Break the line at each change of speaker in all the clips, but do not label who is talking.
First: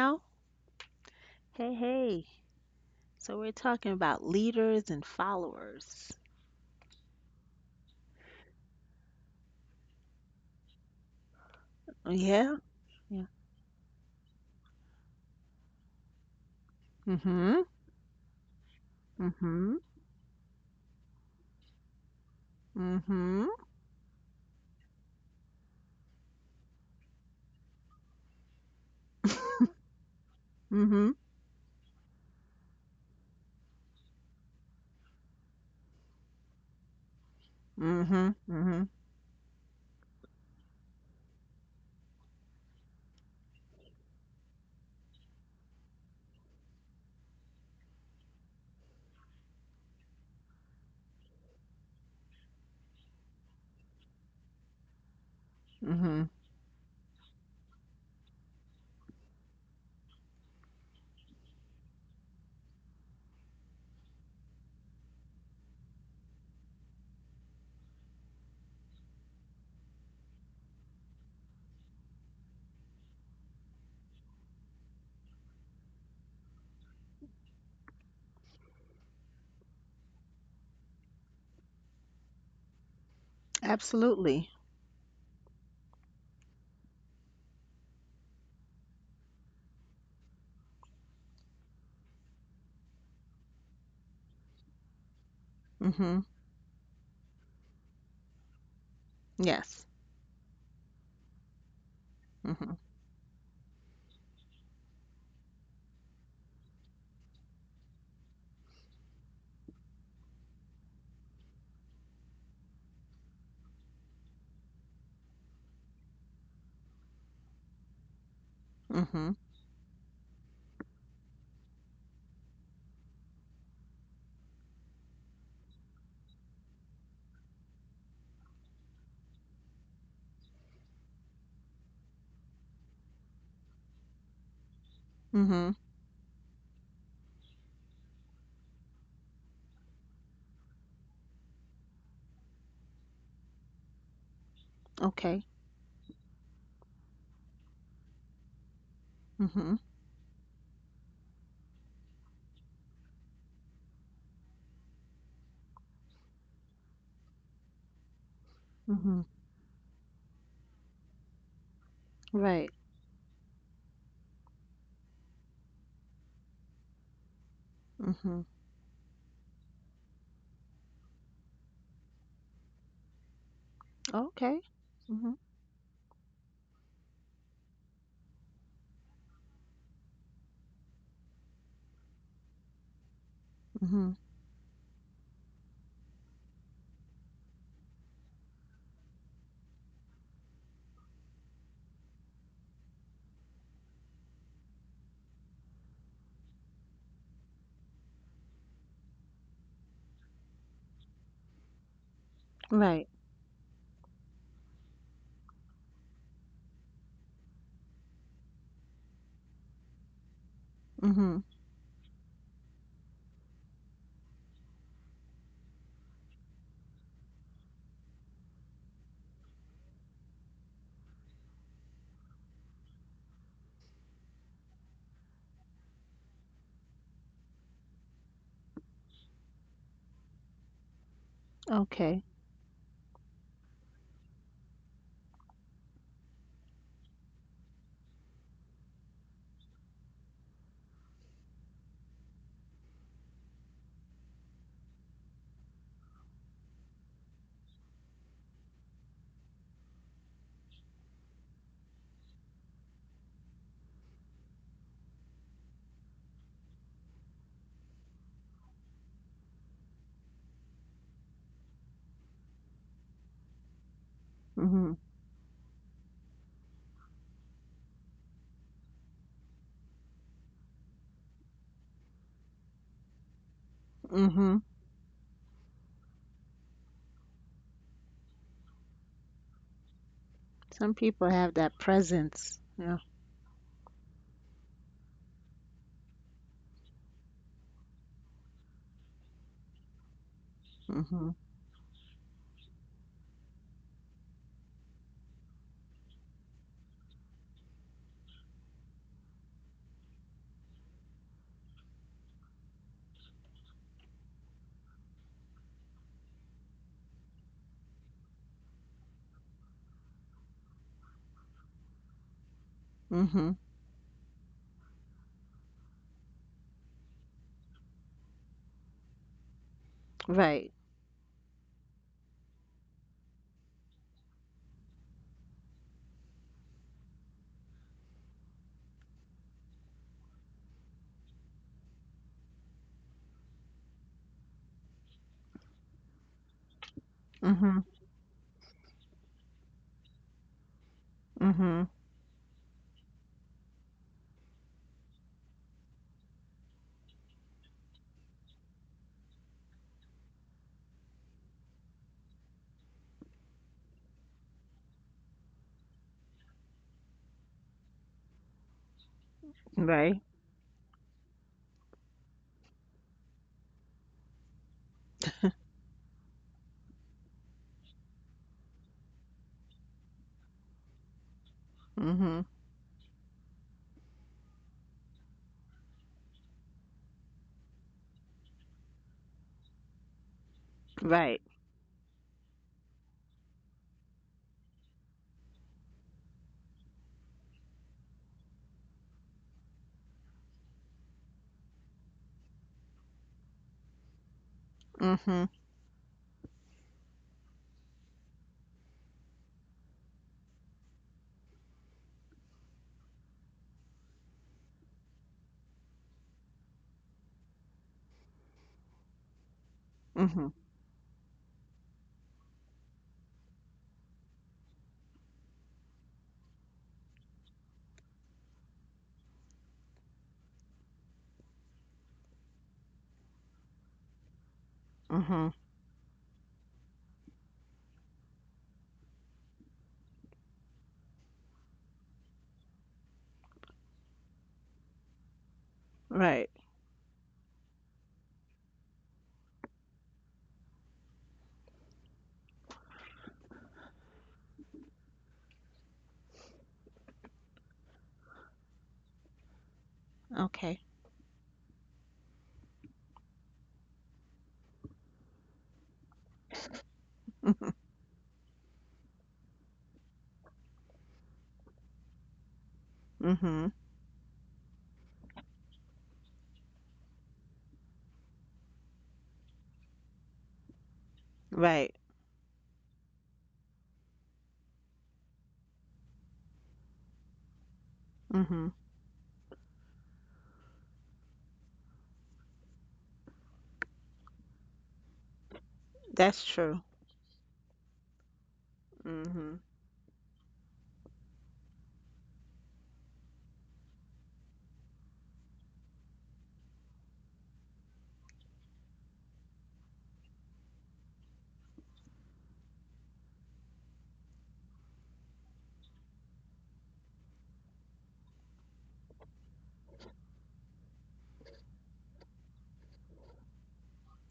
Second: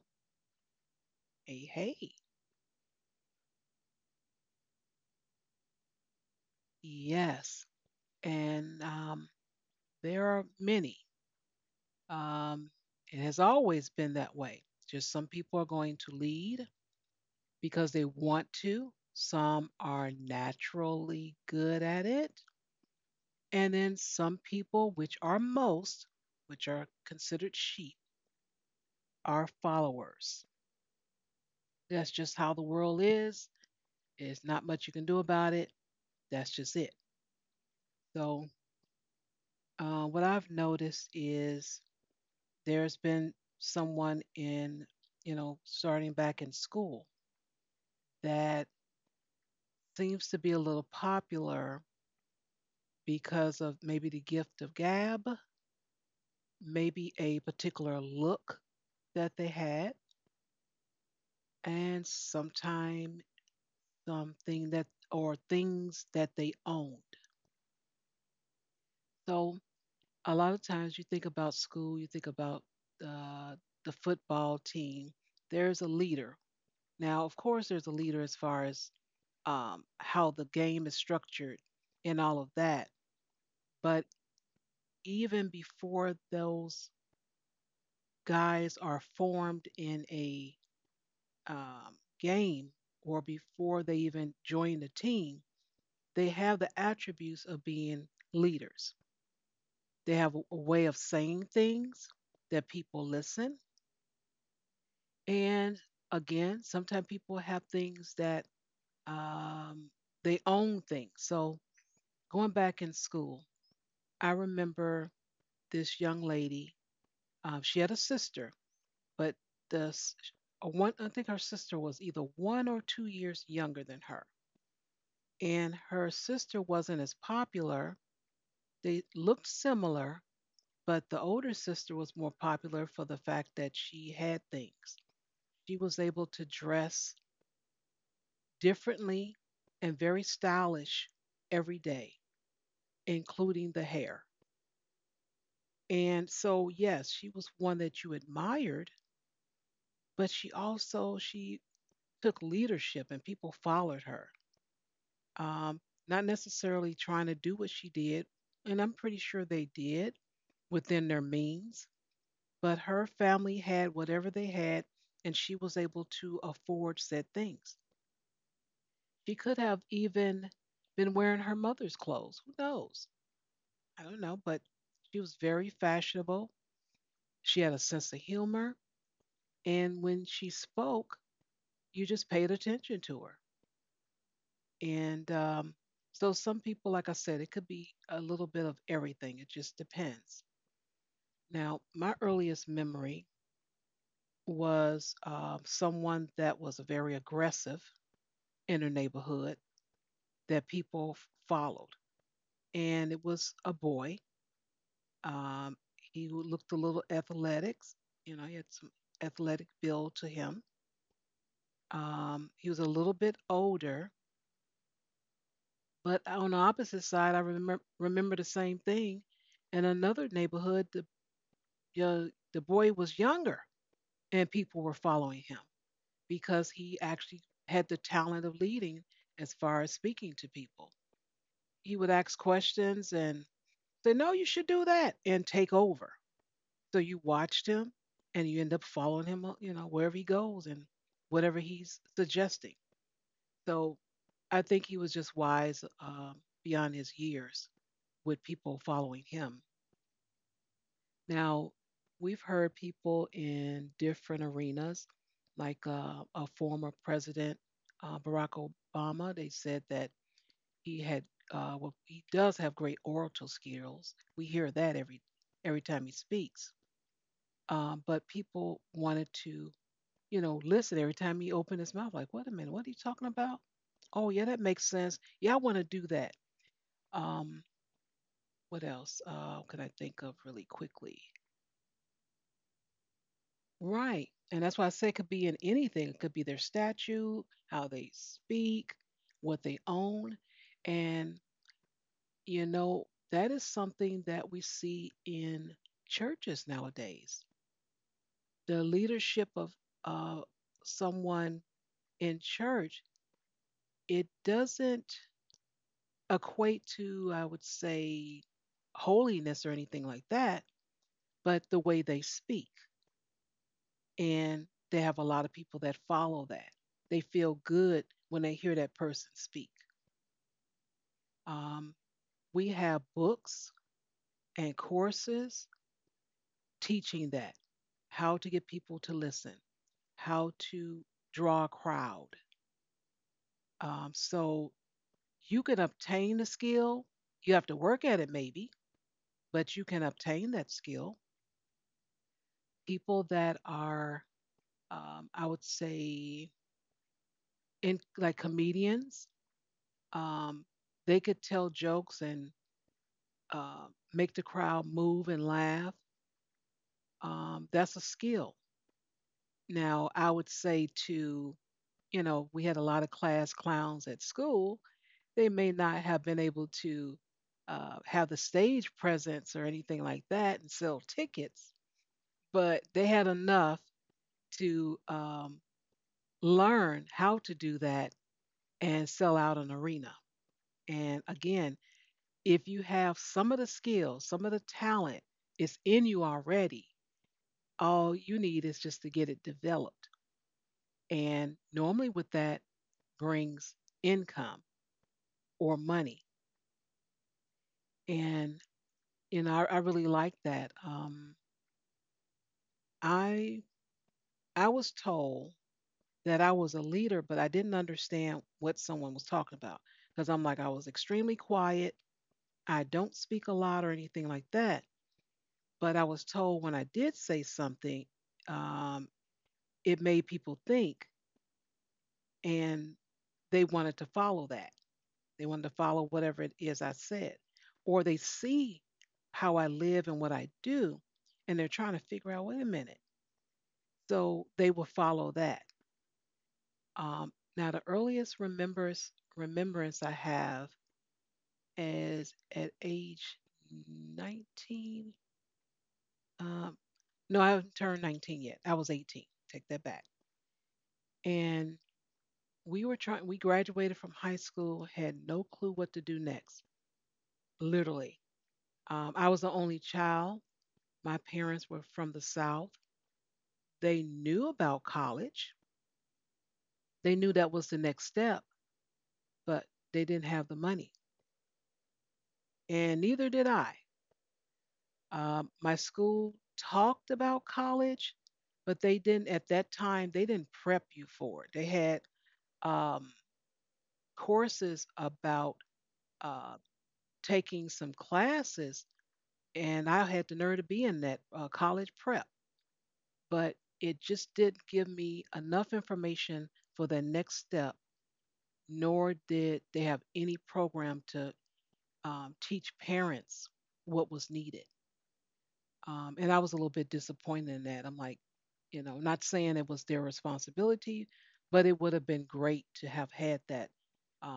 now.
Hey,
Hey,
hey.
hey. So we're talking about leaders and followers.
Yes, and there are many.
Oh, yeah?
Um, it
Yeah.
has always been that way. Just some people are going to lead
Mm-hmm.
because they want to, some
Mm-hmm.
are naturally good at it,
Mm-hmm.
and then some people, which are most, which are considered sheep, are followers.
Mm-hmm.
That's just how the world is. It's not much you can do about it. That's just it.
Mm-hmm.
So,
Mm-hmm.
what I've noticed is there's been someone in, you know, starting back in school that seems to be a little popular because of maybe the gift of gab,
Mm-hmm.
maybe a particular look that they had, and sometime something that or things that they owned. So a lot of times you think about school, you think about uh, the football team. There's a leader. Now, of course, there's a leader as far as how the game is structured and all of that. But
Absolutely.
even before those guys are formed in a um, game or before they even join the team,
Mm-hmm.
they have the attributes of being leaders.
Yes.
They have a way of saying things that
Mm-hmm.
people listen. And again, sometimes people have things that um, they own things. So going back in school, I remember this young lady. She had a sister, but
Mm-hmm.
the s- a one I think her sister was either 1 or 2 years younger than her, and her sister wasn't as popular. They looked similar, but the older sister was more popular for the fact that she had things. She
Mm-hmm.
was able to dress differently and very stylish every day, including the hair.
Okay.
And so, yes, she was one that you admired,
Mm-hmm.
but she also she took leadership and people followed her. Um, Not necessarily trying to do what she did, and I'm pretty
Mm-hmm.
sure they did within their means,
Right.
but her family had whatever they had and she was able to afford said things.
Mm-hmm.
She could have even been wearing her mother's clothes. Who knows? I don't know, but
Okay.
she was
Mm-hmm.
very fashionable. She had a sense of humor. And when she spoke, you just paid attention to her.
Mm-hmm.
And so, some people, like I said, it could be a little bit of everything. It just depends. Now, my earliest memory was someone that was very aggressive in her neighborhood that followed. And
Right.
it was a boy. Um, he looked a little athletic. You know, he had some athletic build to him.
Mm-hmm.
He was a little bit older, but on the opposite side, I remember the same thing. In another neighborhood, uh, the boy was younger, and people were following him because he actually had the talent of leading as far as speaking to people. He would
Okay.
ask questions and say, "No, you should do that," and take over. So you watched him, and you end up following him, you know, wherever he goes and whatever he's suggesting. So I think he was just wise beyond his years with people following him. Now, we've heard people in different arenas, like a former president, Barack Obama, they said that he had, well, he does have great orator skills. We hear that
Mm-hmm.
every time he speaks. But people wanted to, you know, listen every time he opened his mouth. Like, wait a minute, what are you talking about? Oh, yeah, that
Mm-hmm.
makes sense. Yeah, I want to do that. Um, what else can I think of really
Some
quickly?
people have that presence. Yeah.
Right. And that's why I say it could be in anything. It could be their statue, how they speak, what they own. And,
Mhm.
you know, that is something that we see in churches nowadays. The leadership of uh, someone in church, it doesn't equate to, I would say, holiness or anything like that, but the way they speak
Mhm.
and they have a lot of people that follow that. They feel good when they hear that person speak.
Right.
Um, we have books and courses teaching that how to get people to listen, how to draw a crowd. So you can obtain the skill. You have to
Mhm.
work at it, maybe, but you can obtain that skill.
Mhm.
People that are, I would say, in like comedians, um, they could tell jokes and uh, make the crowd move and laugh. That's a skill. Now, I
Right.
would say to, you know, we had a lot of class clowns at school. They may not have been able to have the stage presence or anything like that and sell tickets,
Mhm.
but they had enough to learn how to do that and sell out an arena. And
Right.
again, if you have some of the skills, some of the talent, it's in you already all you need is just to get it developed. And normally, with that, brings income
Mhm.
or money. And you know, I really like that. I I was told that I was a leader, but I didn't understand what someone was talking about because I'm
Mhm.
like I was extremely quiet. I don't speak a lot or anything like that. But I was told when I did say something, um, it made people think, and they wanted to follow that. They
Mhm.
wanted to follow whatever it is I said. Or they see how I live and what I do, and they're trying to figure out, wait a minute. So they will follow that.
Right.
Now, remembrance I have is at age 19. Um, no, I haven't turned 19 yet. I was 18. Take that back.
Okay.
And we were trying, we graduated from high school, had no clue what to do next,
Mhm.
literally. I was the only child. My parents were from the South.
Mhm.
They knew about college, they knew that was the next step, but they didn't have the money,
Right.
and neither did I. My school talked about college,
Mhm.
but they didn't, at that time, they didn't prep you for it. They had um, courses about
That's
uh,
true.
taking some classes,
Mhm.
and I had the nerve to be in that college prep, but it just didn't give me enough information for the next step nor did they have any program to teach parents what was needed. And I was a little bit disappointed in that. I'm like, you know, not saying it was their responsibility, but it would have been great to have had that.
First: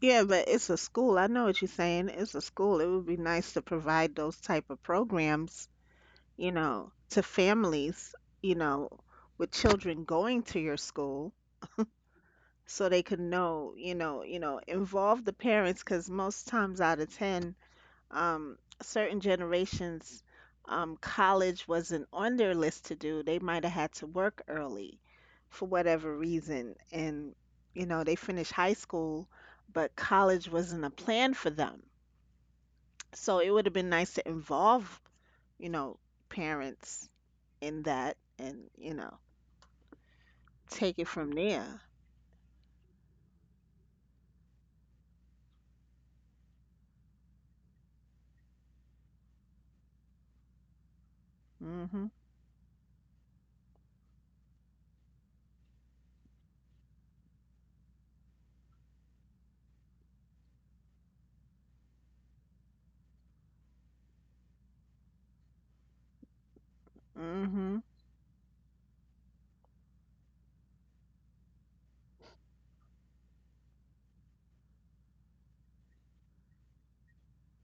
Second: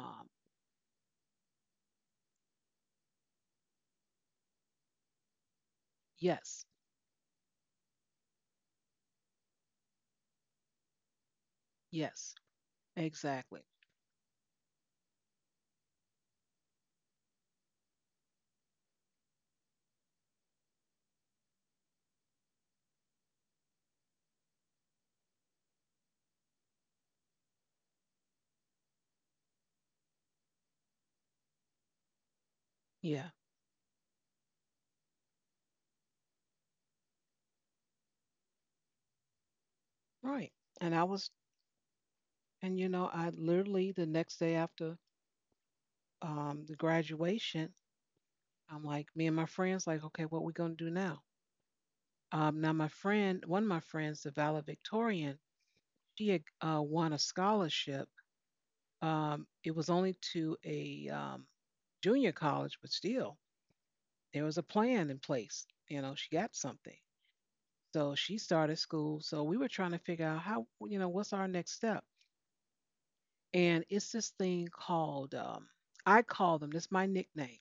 Yeah, but it's a school. I know what you're saying. It's a school. It would be nice to provide those type of programs, you
yes,
know, to families, you know, with children going to your school
yes,
so they could
exactly.
know, you know, you know, involve the parents, because most times out of 10 certain generations, college wasn't on their list to do. They might have had to work early for whatever reason. And, you know, they finished high school, but college wasn't a plan for them.
Yeah,
So it would have been nice to involve, you know, parents in that and, you know,
right. And
take
I
it
was,
from there.
and you know, I literally the next day after the graduation, I'm like, me and my friends, like, okay, what we gonna do now?
Mm-hmm.
Now my friend, one of my friends, the valedictorian, she had won a scholarship. It was only to a junior college, but still, there was a plan in place. You know, she got something.
Mm-hmm.
So she started school. So we were trying to figure out how, you know, what's our next step? And it's this thing called, I call them, this is my nickname,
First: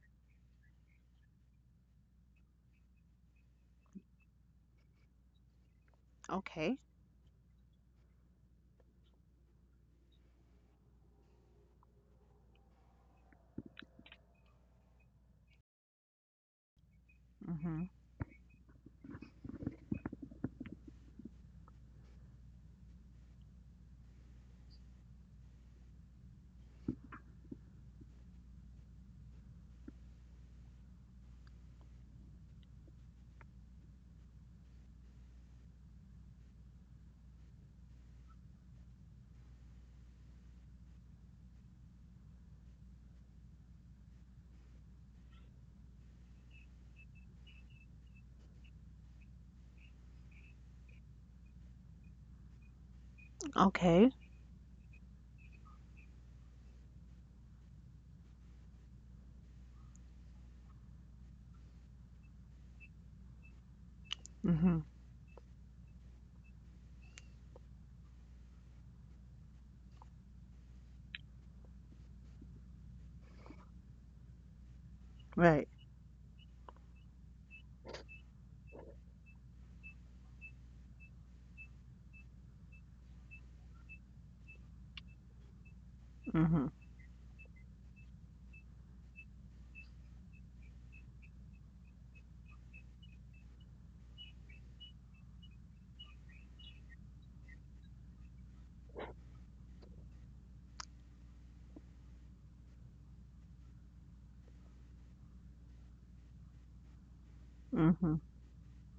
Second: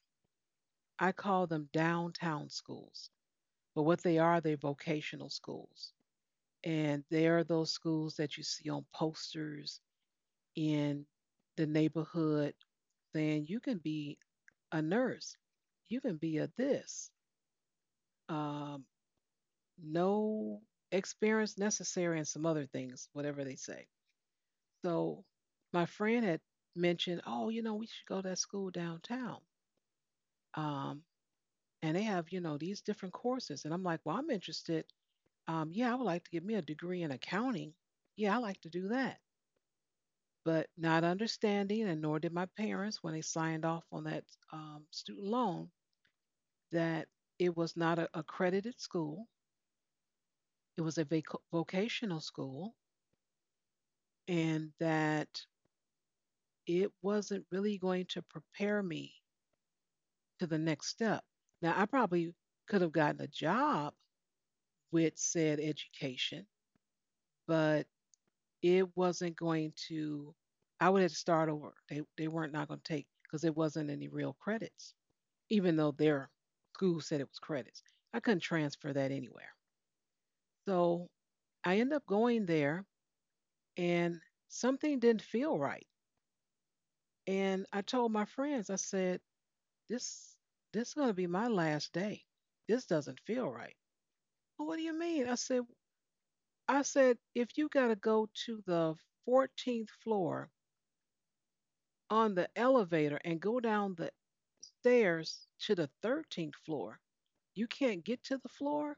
I call them downtown schools. But what they are, they're vocational schools.
Okay.
And they are those schools that you see on posters in the neighborhood saying you can be a nurse, you can be a this,
Mm-hmm.
um, no experience necessary, and some other things, whatever they say. So my friend had mentioned, oh, you know, we should go to that school downtown. Um, and they have, you know, these different courses. And I'm like, well, I'm interested. Yeah, I would like to get me a degree in accounting. Yeah, I like to do that. But not understanding, and nor did my parents when they signed off on that student loan, that it was not an accredited school, it was a vocational school,
Okay.
and that it wasn't really going to prepare me to the next step. Now, I probably could have gotten a job
Mm-hmm.
with said education, but it wasn't going to, I would have to start over. They weren't not going to take, because it wasn't any real credits.
Right.
Even though their school said it was credits. I couldn't transfer that anywhere. So I ended up going there and something didn't feel right.
Mm-hmm.
And I told my friends, I said, This this is gonna be my last day. This doesn't feel right. "Well, what do you mean? I said if you gotta go to the 14th floor on the elevator and go down the stairs to the 13th floor, you can't get to the floor.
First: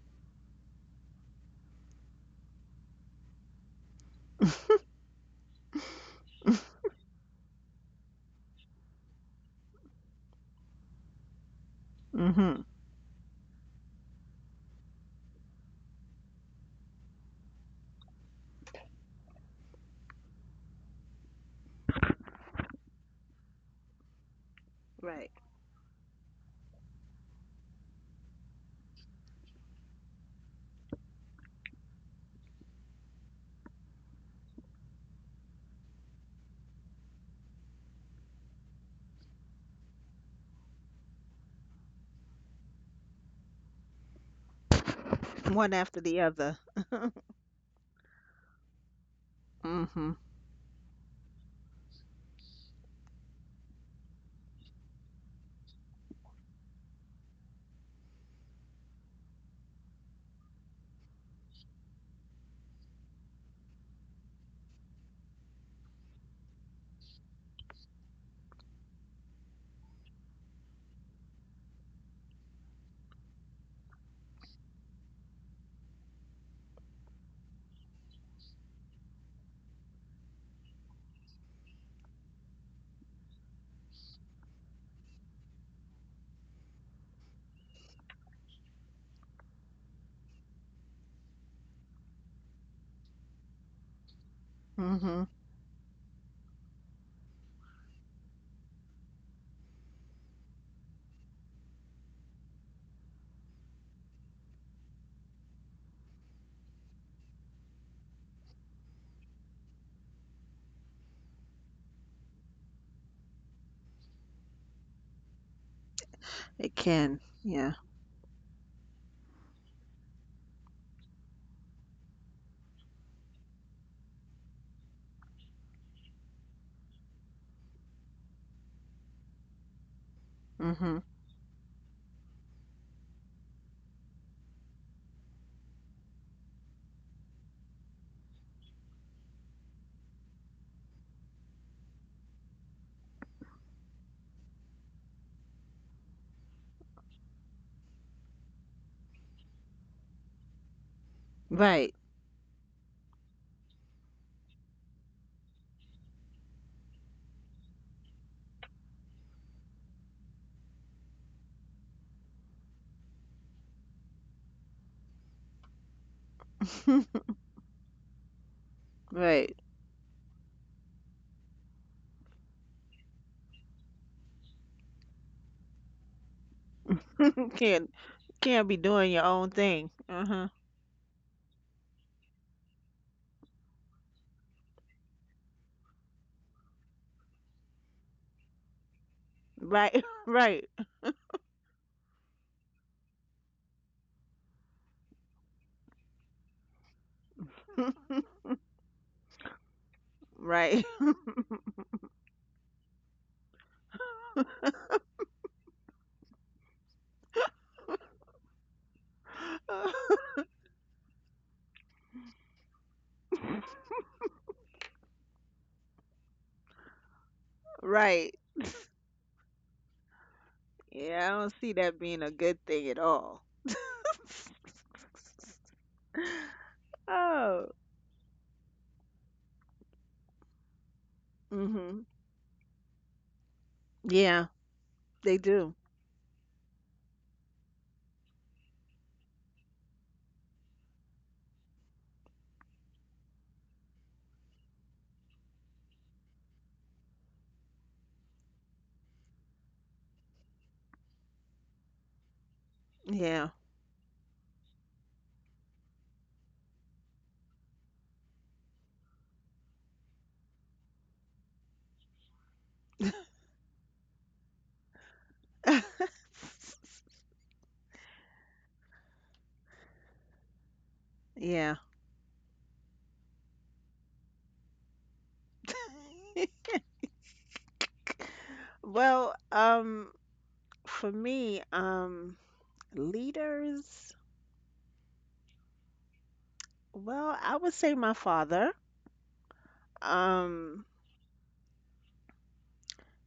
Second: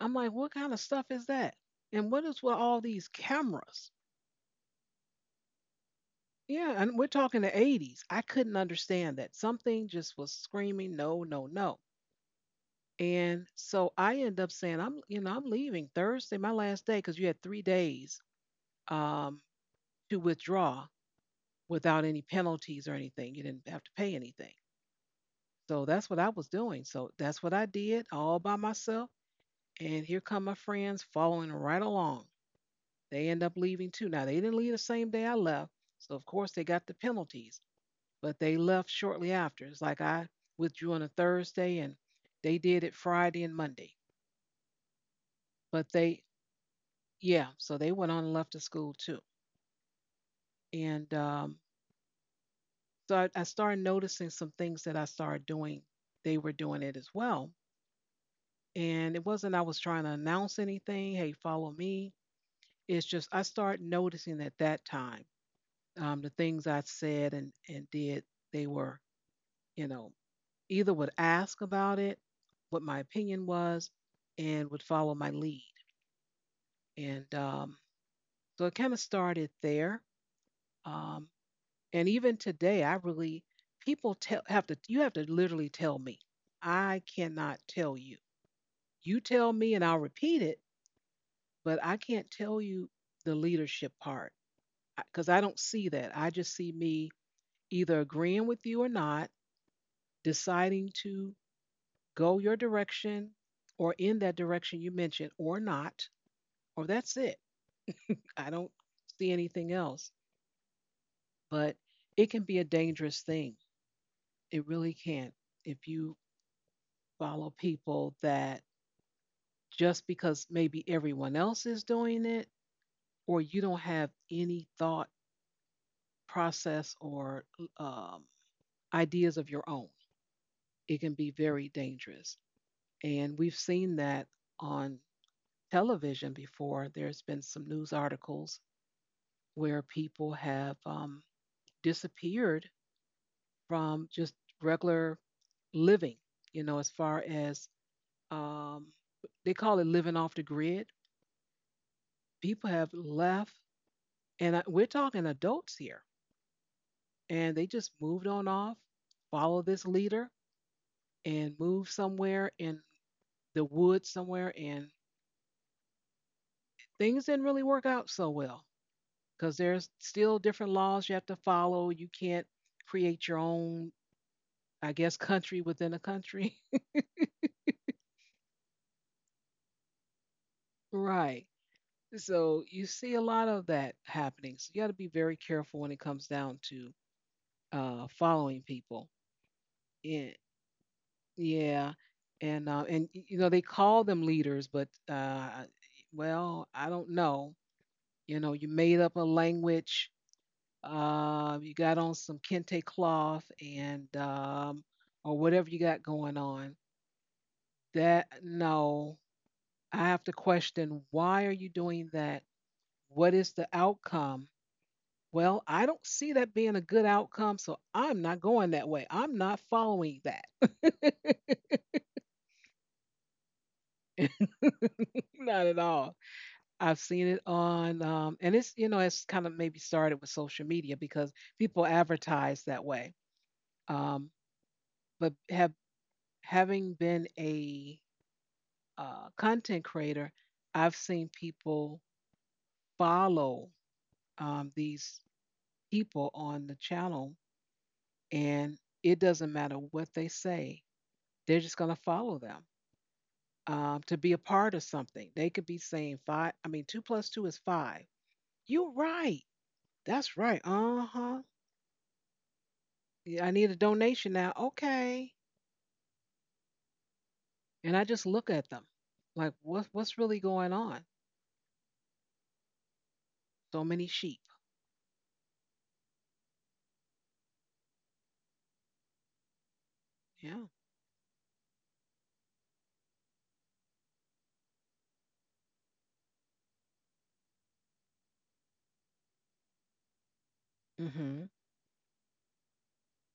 I'm like, what kind of stuff is that? And what is with all these cameras?
Mm-hmm.
Yeah, and we're talking the 80s. I couldn't understand that. Something just was screaming, no, no, no.
Mhm.
And so I end up saying, I'm leaving Thursday, my last day, because you had 3 days um, to withdraw without any penalties or anything. You didn't have to pay anything.
Right.
So that's what I was doing. So that's what I did all by myself. And here come my friends following right along. They end up leaving too. Now, they didn't leave the same day I left. So, of course, they got the penalties, but they left shortly after. It's like I withdrew on a Thursday and they did it Friday and Monday.
One
But
after the
they,
other.
yeah, so they went on and left the school too.
Mhm.
And so I started noticing some things that I started doing. They were doing it as well. And it wasn't I was trying to announce anything, hey, follow me. It's just I started noticing at that time the things I said and did, they were, you know, either would ask about it, what my opinion was, and would follow my lead. And so it kind of started there. Um, and even today, I really, people tell, have to, you have to literally tell me. I cannot tell you. You tell me and I'll repeat it, but I can't tell you the leadership part
Mhm.
because I don't see that. I just see me either agreeing with you or not, deciding to go your direction or in that direction you mentioned or not, or that's it. I don't see anything else. But it can be a dangerous thing. It really can. If you
It can.
follow
Yeah.
people that just because maybe everyone else is doing it, or you don't have any thought process or um, ideas of your own,
Mhm.
it can be very dangerous. And we've seen that on television before. There's been some news articles where people have disappeared from just regular living, as far as um, they call it living off the grid.
Right.
People have left, and we're talking adults here, and they just moved on off, follow this leader, and move somewhere in the woods somewhere, and things didn't really work out so well
Right.
because there's still different laws you have to follow. You can't create your own, I guess, country within a country.
You can't be doing your own thing. Uh huh.
Right. So you see a lot of that happening. So you got to be very careful when it comes down to following people.
Right.
Yeah,
Right.
yeah, and you know they call them leaders, but well, I don't know. You know, you made up a language.
Right.
You got on some kente cloth and or whatever you got going on. That no, I have to question why are you doing that? What is the outcome? Well, I don't see that being a good outcome, so I'm not
Right.
going that way. I'm not following that.
Yeah. I don't see that being a good thing at all.
Not at all. I've seen it
Oh.
on, and it's kind of maybe started with social media because people
Mhm.
advertise that way. Um,
Yeah.
but
They
have
do.
having been a content creator, I've seen people follow these people on the channel, and it doesn't matter what they say; they're just going to follow them
Yeah.
to be a part of something. They could be saying five. I mean, two plus two is five. You're right. That's right. Uh huh. Yeah, I need a donation now. Okay. And I just look at them, like what's really going on?
Yeah.
So many sheep.
Well,
Yeah.
for me, leaders, well, I would say my father. Um,
Mm-hmm.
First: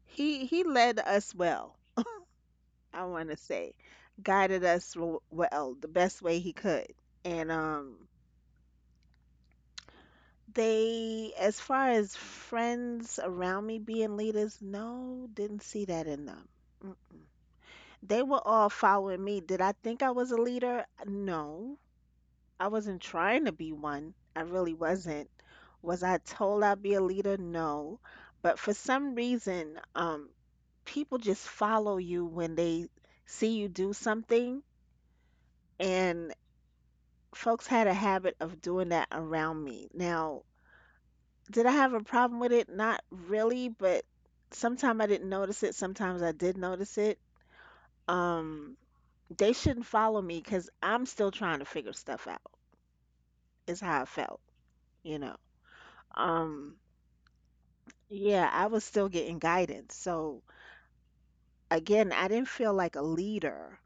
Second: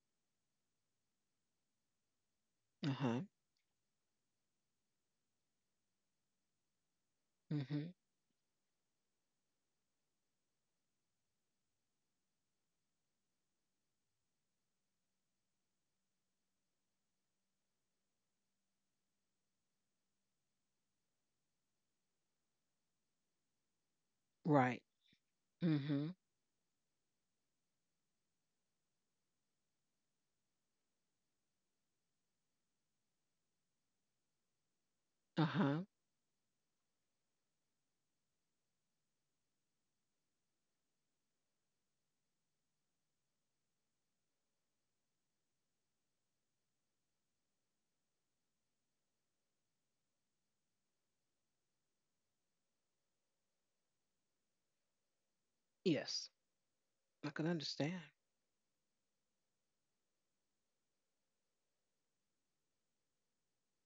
he led us well,
Uh
I
huh.
want to say. Guided us well, the best way he could. And
Mm-hmm.
they, as far as friends around me being leaders, no, didn't see that in them. mm They were all following me. Did I think I was a leader? No. I wasn't trying to be one. I really
Right.
wasn't. Was
Mm-hmm.
I told I'd be a leader? No. But for some reason, people just follow you when they see you do something.
Uh huh.
And folks had a habit of doing that around me. Now, did I have a problem with it? Not really, but sometimes I didn't notice it. Sometimes I did notice it. Um, they shouldn't follow me because I'm still trying to figure stuff out, is how I felt, you know.
Yes.
Um,
I can understand.
Yeah, I was still getting guidance. So again, I didn't feel like a leader.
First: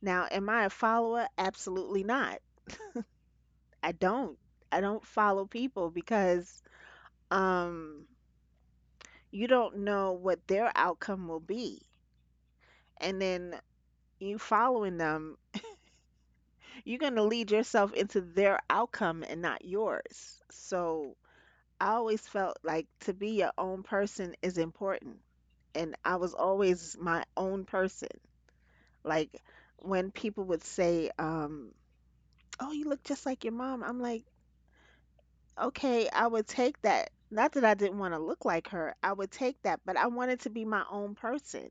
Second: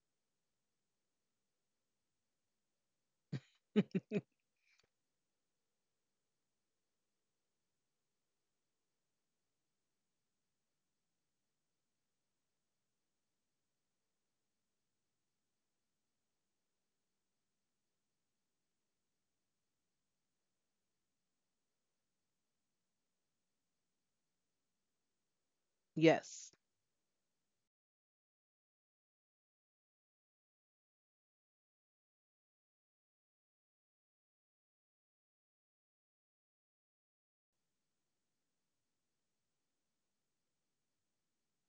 Now, am I a follower? Absolutely not. I don't. I don't follow people because um you don't know what their outcome will be. And then you following them, you're going to lead yourself into their outcome and not yours. So I always felt like to be your own person is important. And I was
Yes.
always my own person. Like when people would say, "Oh, you look just like your mom." I'm like, "Okay, I would take that." Not that I didn't want to look like her. I would take that, but I wanted to be my own person,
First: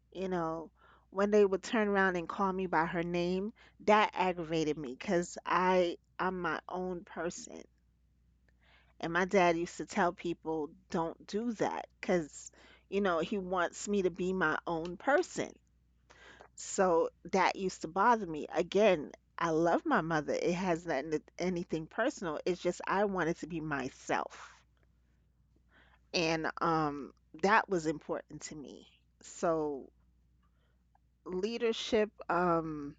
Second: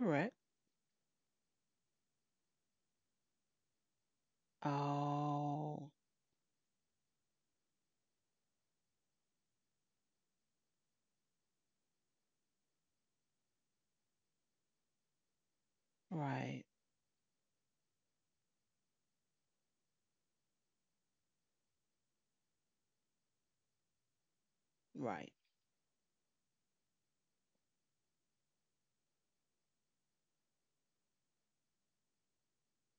All
you
right.
know. When they would turn around and call me by her name, that aggravated me because
Oh.
I'm my own person. And my dad used to tell people, "Don't do that," because you know, he wants me to be my own person.
Right.
So that used to bother me. Again, I love my mother. It has nothing to anything personal. It's just I wanted to be myself.
Right.
And that was important to me. So leadership,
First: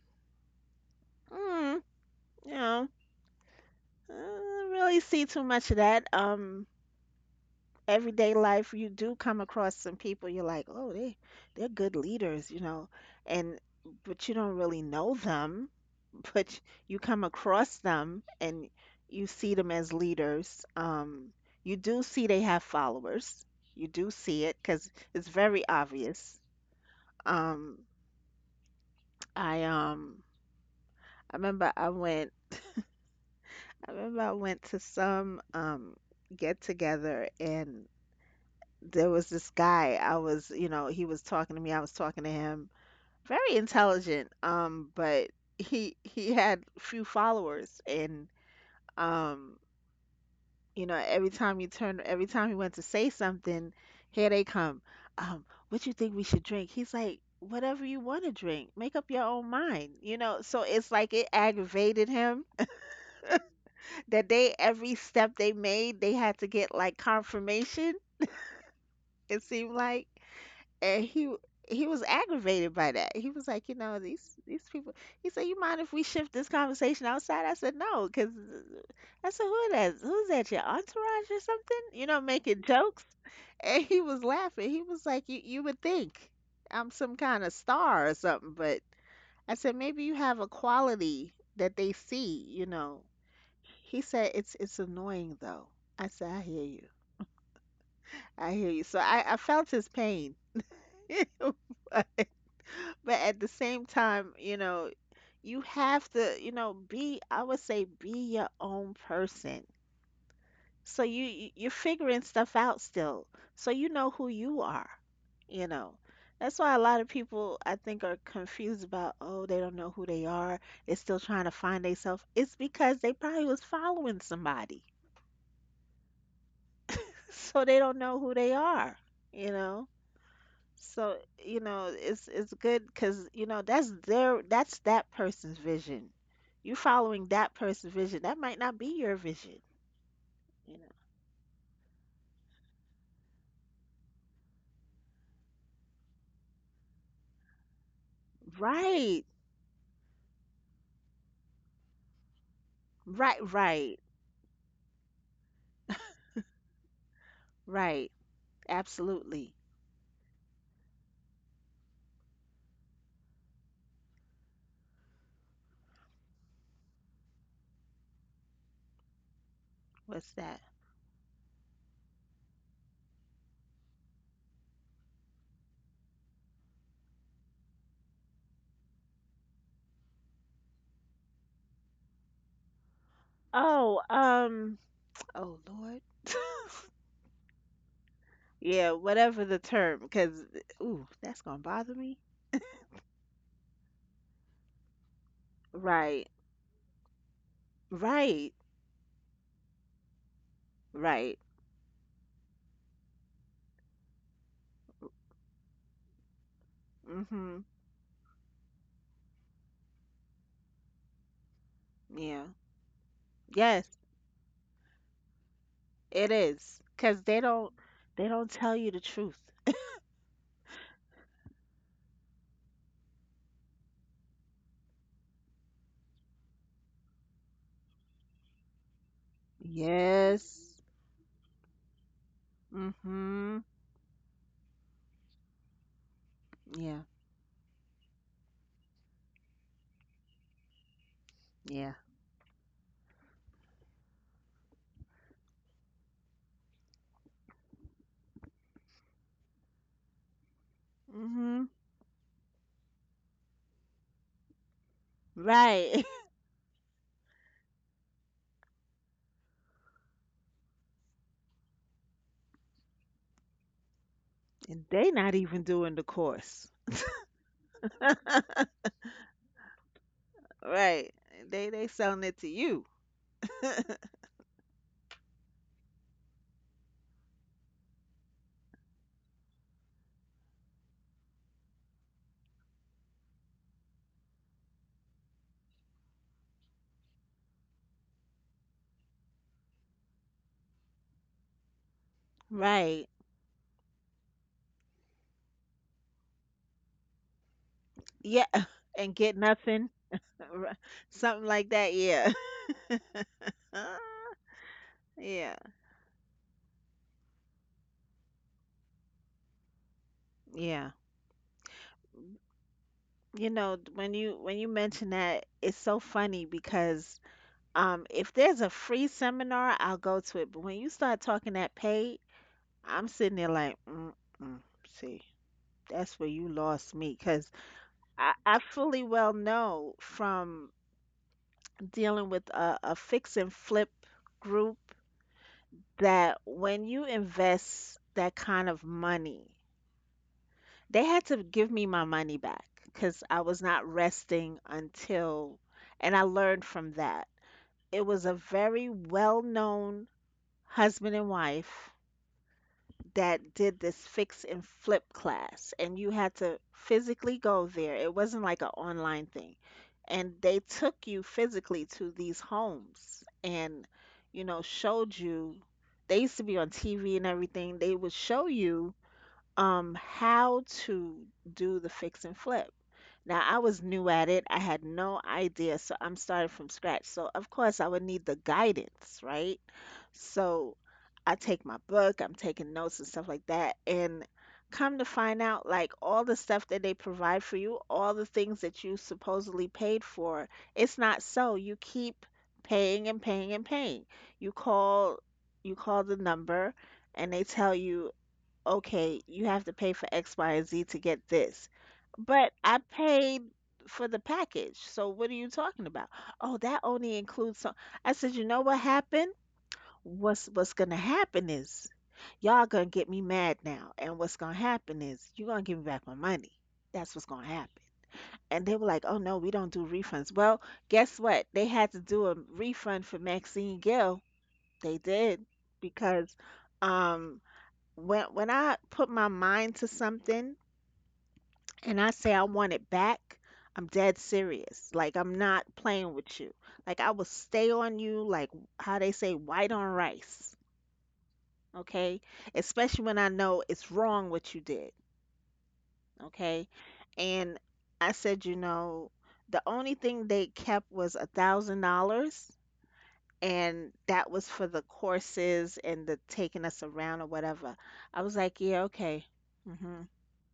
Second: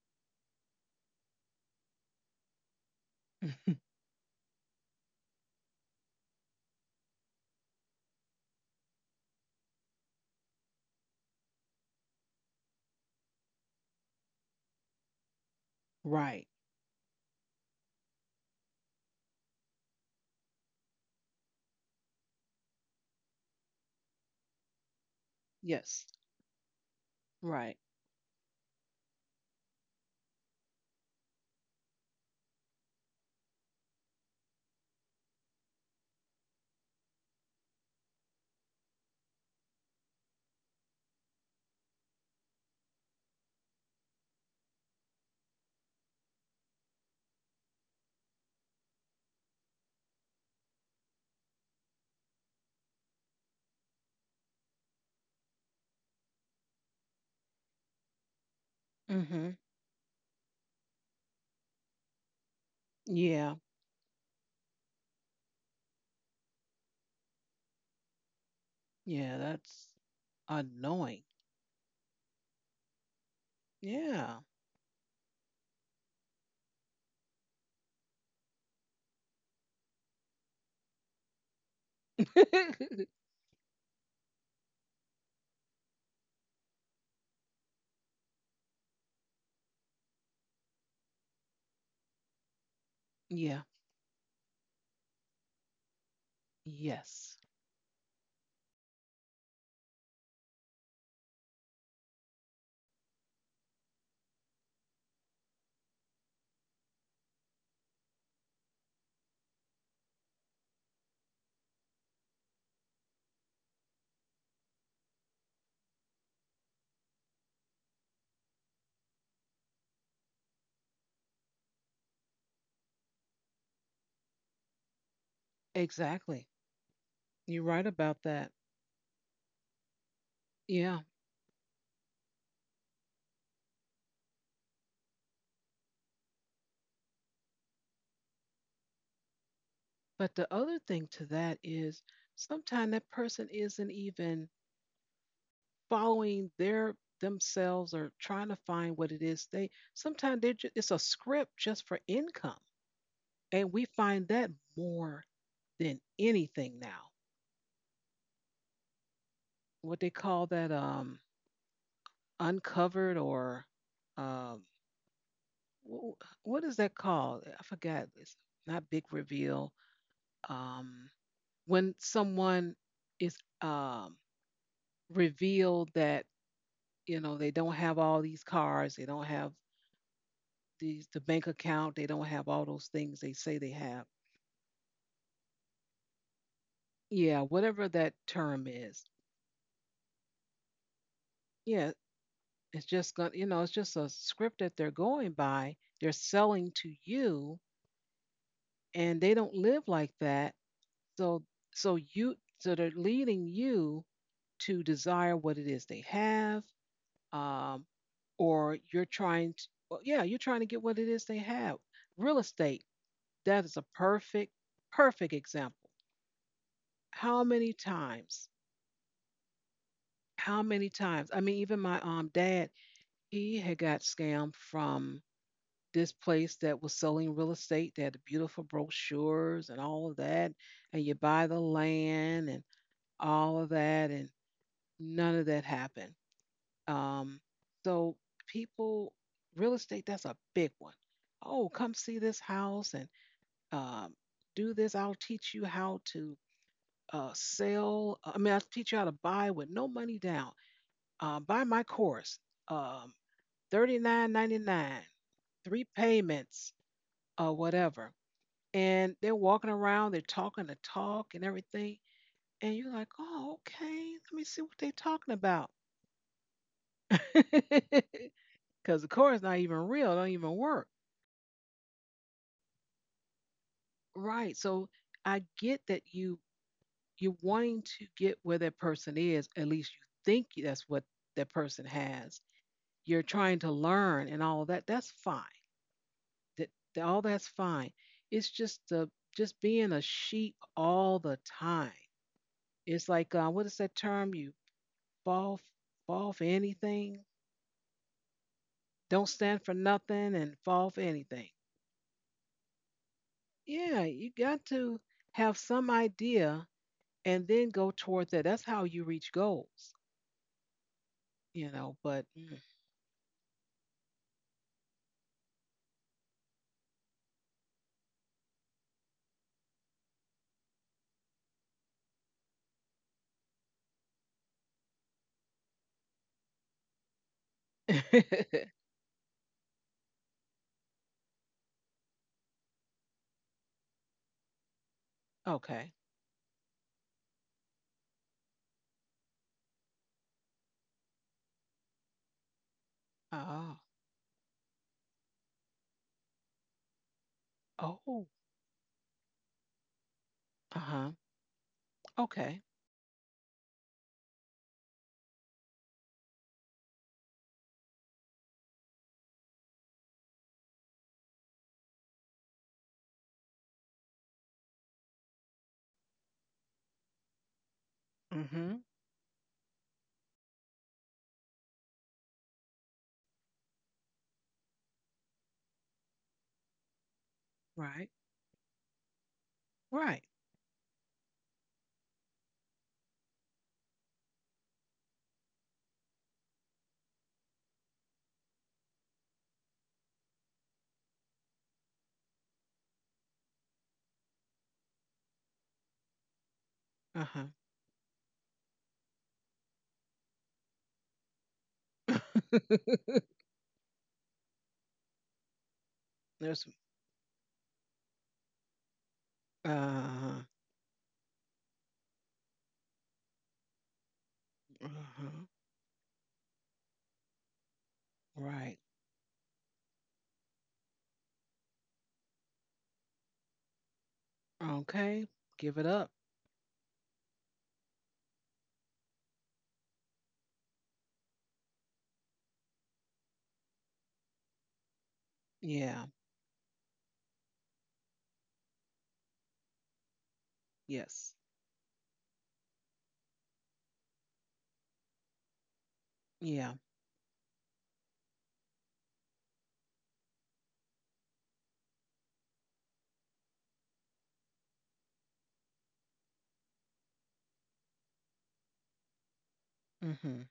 mm, you know, I don't really see too much of that. Everyday life you do come across some people you're like, "Oh, they're good leaders, you know." And but you don't really know them
Right.
but you come across them and you see them as leaders. You do see they have followers. You do see it because it's very
Yes.
obvious.
Right.
Um, I um, I remember I went. I remember I went to some get together and there was this guy. I was, you know, he was talking to me. I was talking to him. Very intelligent. But he had few followers and um you know, every time you turn, every time he went to say something, here they come. Um, what you think we should drink? He's like, whatever you want to drink, make up
Mm
your
hmm.
own mind. You know, so it's like it aggravated him
Yeah.
that they every step they made, they had to get like confirmation.
Yeah.
It seemed
That's
like, and
annoying.
he was aggravated by that. He was like, you know,
Yeah.
these people. He said, you mind if we shift this conversation outside? I said, no, because I said, who are that? Who's that? Your entourage or something? You know, making jokes. And he was laughing. He was like, you would think I'm some kind of star or something, but I said maybe you have a quality that they see, you know."
Yeah.
He said, it's annoying though." I said, "I hear you.
Yes.
I hear you." So I felt his pain. But at the same time, you know, you have to, you know, be I would say be your own person. So you're figuring stuff out still. So you know who you are, you know. That's why a lot of people I think are confused about, oh, they don't know who they are. They're still trying to find themselves. It's because they probably was following somebody.
Exactly. You're
So they
right
don't know
about
who
that.
they are, you know.
Yeah.
So, you know, it's good because you know, that's that person's vision. You following that person's vision. That might not be your vision,
But the
you
other
know.
thing to that is sometimes that person isn't even following their themselves or trying to find what
Right.
it is they sometimes they're just, it's a script just for income and we
Right.
find that more than anything now
Right. Absolutely.
what they call that uncovered or um wh- what is that called? I forgot. It's not big reveal.
What's that?
Um, when someone is um, revealed that you know they don't have all these cars, they don't have the bank account, they don't have all those things they say they
Oh,
have.
oh Lord.
Yeah, whatever that term
Yeah,
is.
whatever the term, because ooh, that's gonna bother
Yeah,
me.
it's just gonna it's just a script that they're going by. They're
Right,
selling to you,
right,
and they don't live like that.
right.
So so they're leading you to desire what it is they have,
Mm-hmm.
um, or well, yeah, you're trying to get what it is they have. Real
Yeah.
estate, that is a
Yes,
perfect, perfect example.
it is. Cause
How many
they
times?
don't tell you the truth.
How many times? I mean, even my dad, he had got scammed from this place that was selling real estate. They had the beautiful brochures and all of that,
Yes.
and you buy the land and all
Mm-hmm.
of that, and none of that happened.
Yeah.
Um, so people, real estate, that's a big one. Oh, come
Yeah.
see this house and um, do this. I'll teach you how to sell. I mean, I'll teach you how to buy with no money down. Uh,
Mm-hmm.
buy my course, um, 39.99, three
Right.
payments, whatever. And they're walking around, they're talking the talk and everything. And you're like, oh, okay, let me see what
And
they're
they
talking
not even
about.
doing the course.
Because the course not even real, don't even work.
Right. They selling it to you.
Right. So I get that you're wanting to get where that person is. At least you think that's what that person has. You're trying to learn and all of that. That's fine. That, that all that's fine. It's just the just being a sheep all the time.
Right.
It's like what is that term? You fall f- fall for anything.
Yeah, and
Don't
get
stand for
nothing,
nothing and fall for
something
anything.
like that. Yeah,
Yeah, you got to
yeah,
have some idea and then go toward that. That's how you reach goals.
yeah.
You know, but mm.
You know, when you mention that, it's so funny because if there's a free seminar, I'll go to it. But when you start talking that paid, I'm sitting there like, mm-mm, see, that's where you lost me, because I fully well know from dealing with a fix and flip group
Okay.
that when you invest that kind of money. They had to give me my money back because I was
Oh,
not resting until, and I learned from that. It was
oh,
a very well known
uh
husband
huh.
and wife
Okay.
that did this fix and flip class, and you had to physically go there. It wasn't like an online thing. And they took you physically to these homes and, you know, showed you. They used to be on TV and everything. They would show
Mm hmm.
you how to do the fix and flip. Now I was new at it. I had no idea, so I'm starting from scratch. So of course I would
Right,
need the guidance, right?
right.
So I take my book, I'm taking notes and stuff like that and come to find out like all the stuff that they provide for you, all the things that you supposedly paid for, it's not so. You keep paying and paying and paying. You call you call the number
Uh
and they
huh.
tell you okay, you have to pay for X, Y, and Z to get this. But I paid for the package. So what are you talking about? Oh,
There's,
that only includes some. I said, you know what happened?
uh
What's gonna happen is y'all gonna get me mad now, and what's gonna happen is you're
huh.
gonna give me back my money. That's what's gonna happen. And they
Right.
were like, oh no, we don't do refunds. Well, guess what? They had to do a refund for Maxine Gill. They
Okay.
did
Give it up.
because um when I put my mind to something and I say I want it back, I'm dead serious. Like I'm not
Yeah.
playing with you. Like I will stay on you like how they say white on rice,
Yes.
okay? Especially when I know it's wrong what you did, okay?
Yeah.
And I said, you know, the only thing they kept was $1,000 and that was for the courses and the taking us around or whatever. I was like, yeah, okay. Mm-hmm.
Mm hmm.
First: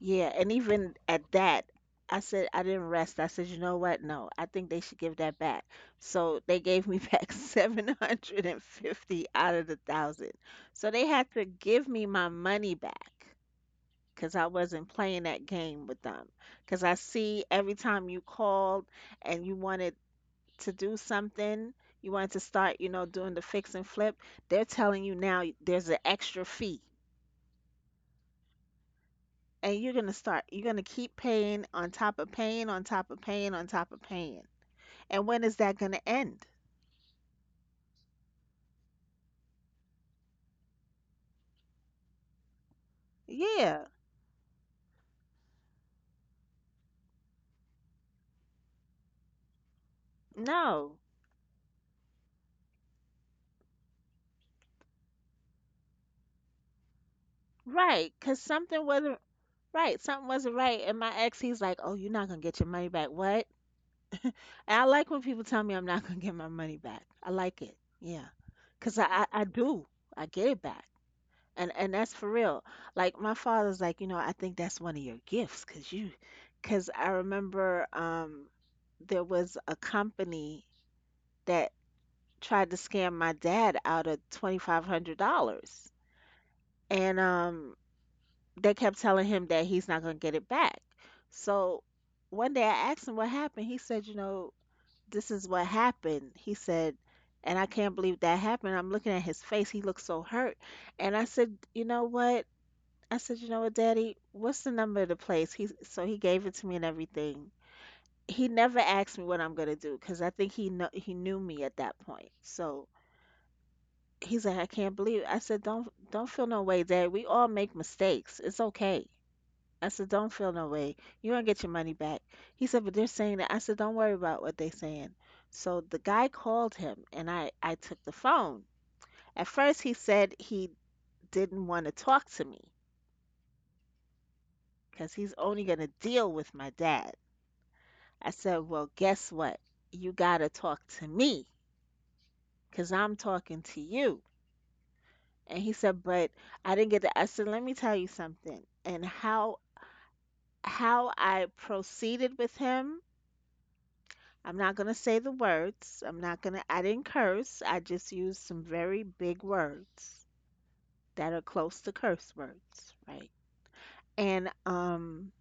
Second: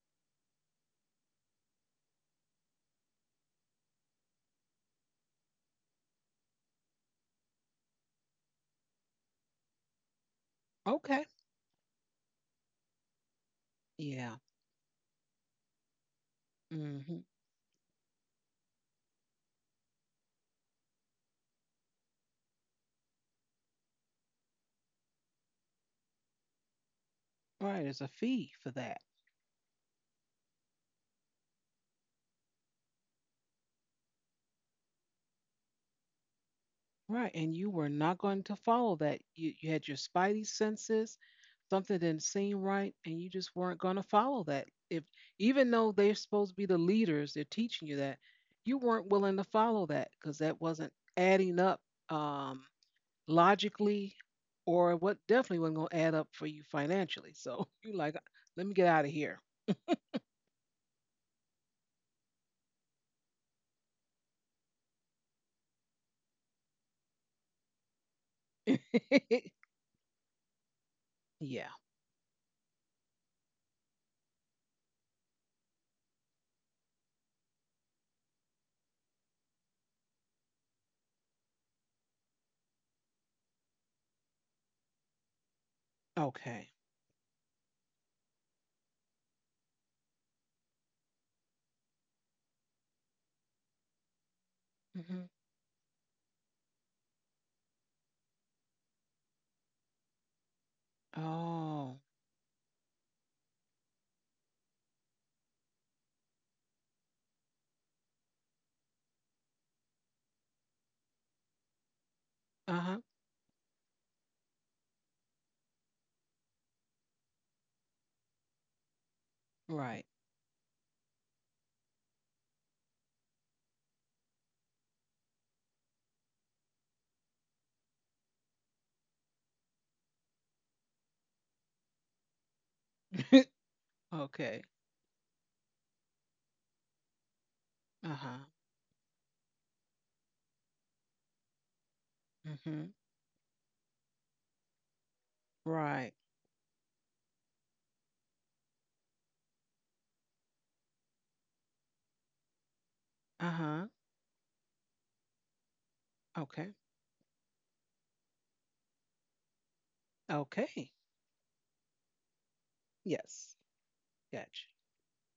Yeah, and even at that, I said I didn't rest. I said, you know what? No, I think they should give that back. So they gave me back 750 out of the thousand. So they
Okay.
had to give me my money back because
Yeah.
I wasn't playing that game with them. Because I
Mm hmm.
see every time you called and you wanted to do something, you wanted to start, you know, doing the fix and flip, they're telling you now there's an extra fee.
Right. There's a fee for that.
And You're going to keep paying on top of paying on top of paying on top of paying, and when is that going to end?
Right. And you were not going to follow that. You had your spidey senses something didn't seem right and you just
Yeah.
weren't going to follow that if even though they're supposed to be the leaders they're teaching you that you weren't willing to follow that because that
No.
wasn't adding up um, logically or what definitely wasn't going to add up for you financially so you're
Right.
like
Because
let me
something
get out of
wasn't
here
right something wasn't right and my ex, he's like, "Oh, you're not going to get your money back." What? And I like when people tell me I'm not going to get my money back. I like it. Yeah. Because I do. I get it back. And
yeah
and that's for real. Like, my father's like, I think that's one of your gifts, cause I remember there was a company that tried to scam my dad out of $2,500.
okay
And they kept telling him that he's not going to get it back. So one day I asked him what happened. He said, this
hmm
is what happened. He said, and I can't believe that happened. I'm looking at his face. He looks so hurt. And I said, you know
oh
what? I said, you know what, Daddy, what's the number of the place? He so he gave it to me and everything. He never asked me what I'm gonna do because I think he knew me at that point. So
uh-huh
he's like, "I can't believe it." I said, don't feel no way, Dad. We all make mistakes. It's okay. I said,
right
don't feel no way. You gonna get your money back. He said, but they're saying that. I said, don't worry about what they are saying. So the guy called him, and I took the phone. At first he said he didn't want to talk to me
okay
because he's only gonna deal with my dad. I said,
uh-huh
"Well, guess what? You got to talk to me because
hmm
I'm talking to you." And he said,
right
"But I didn't get the—" I said, "Let me tell you something." And how I proceeded with him,
uh-huh
I'm not going to say the words. I'm not going to,
okay
I didn't curse. I just used some very big words
okay
that are close to curse words, right?
yes.
And
Gotcha.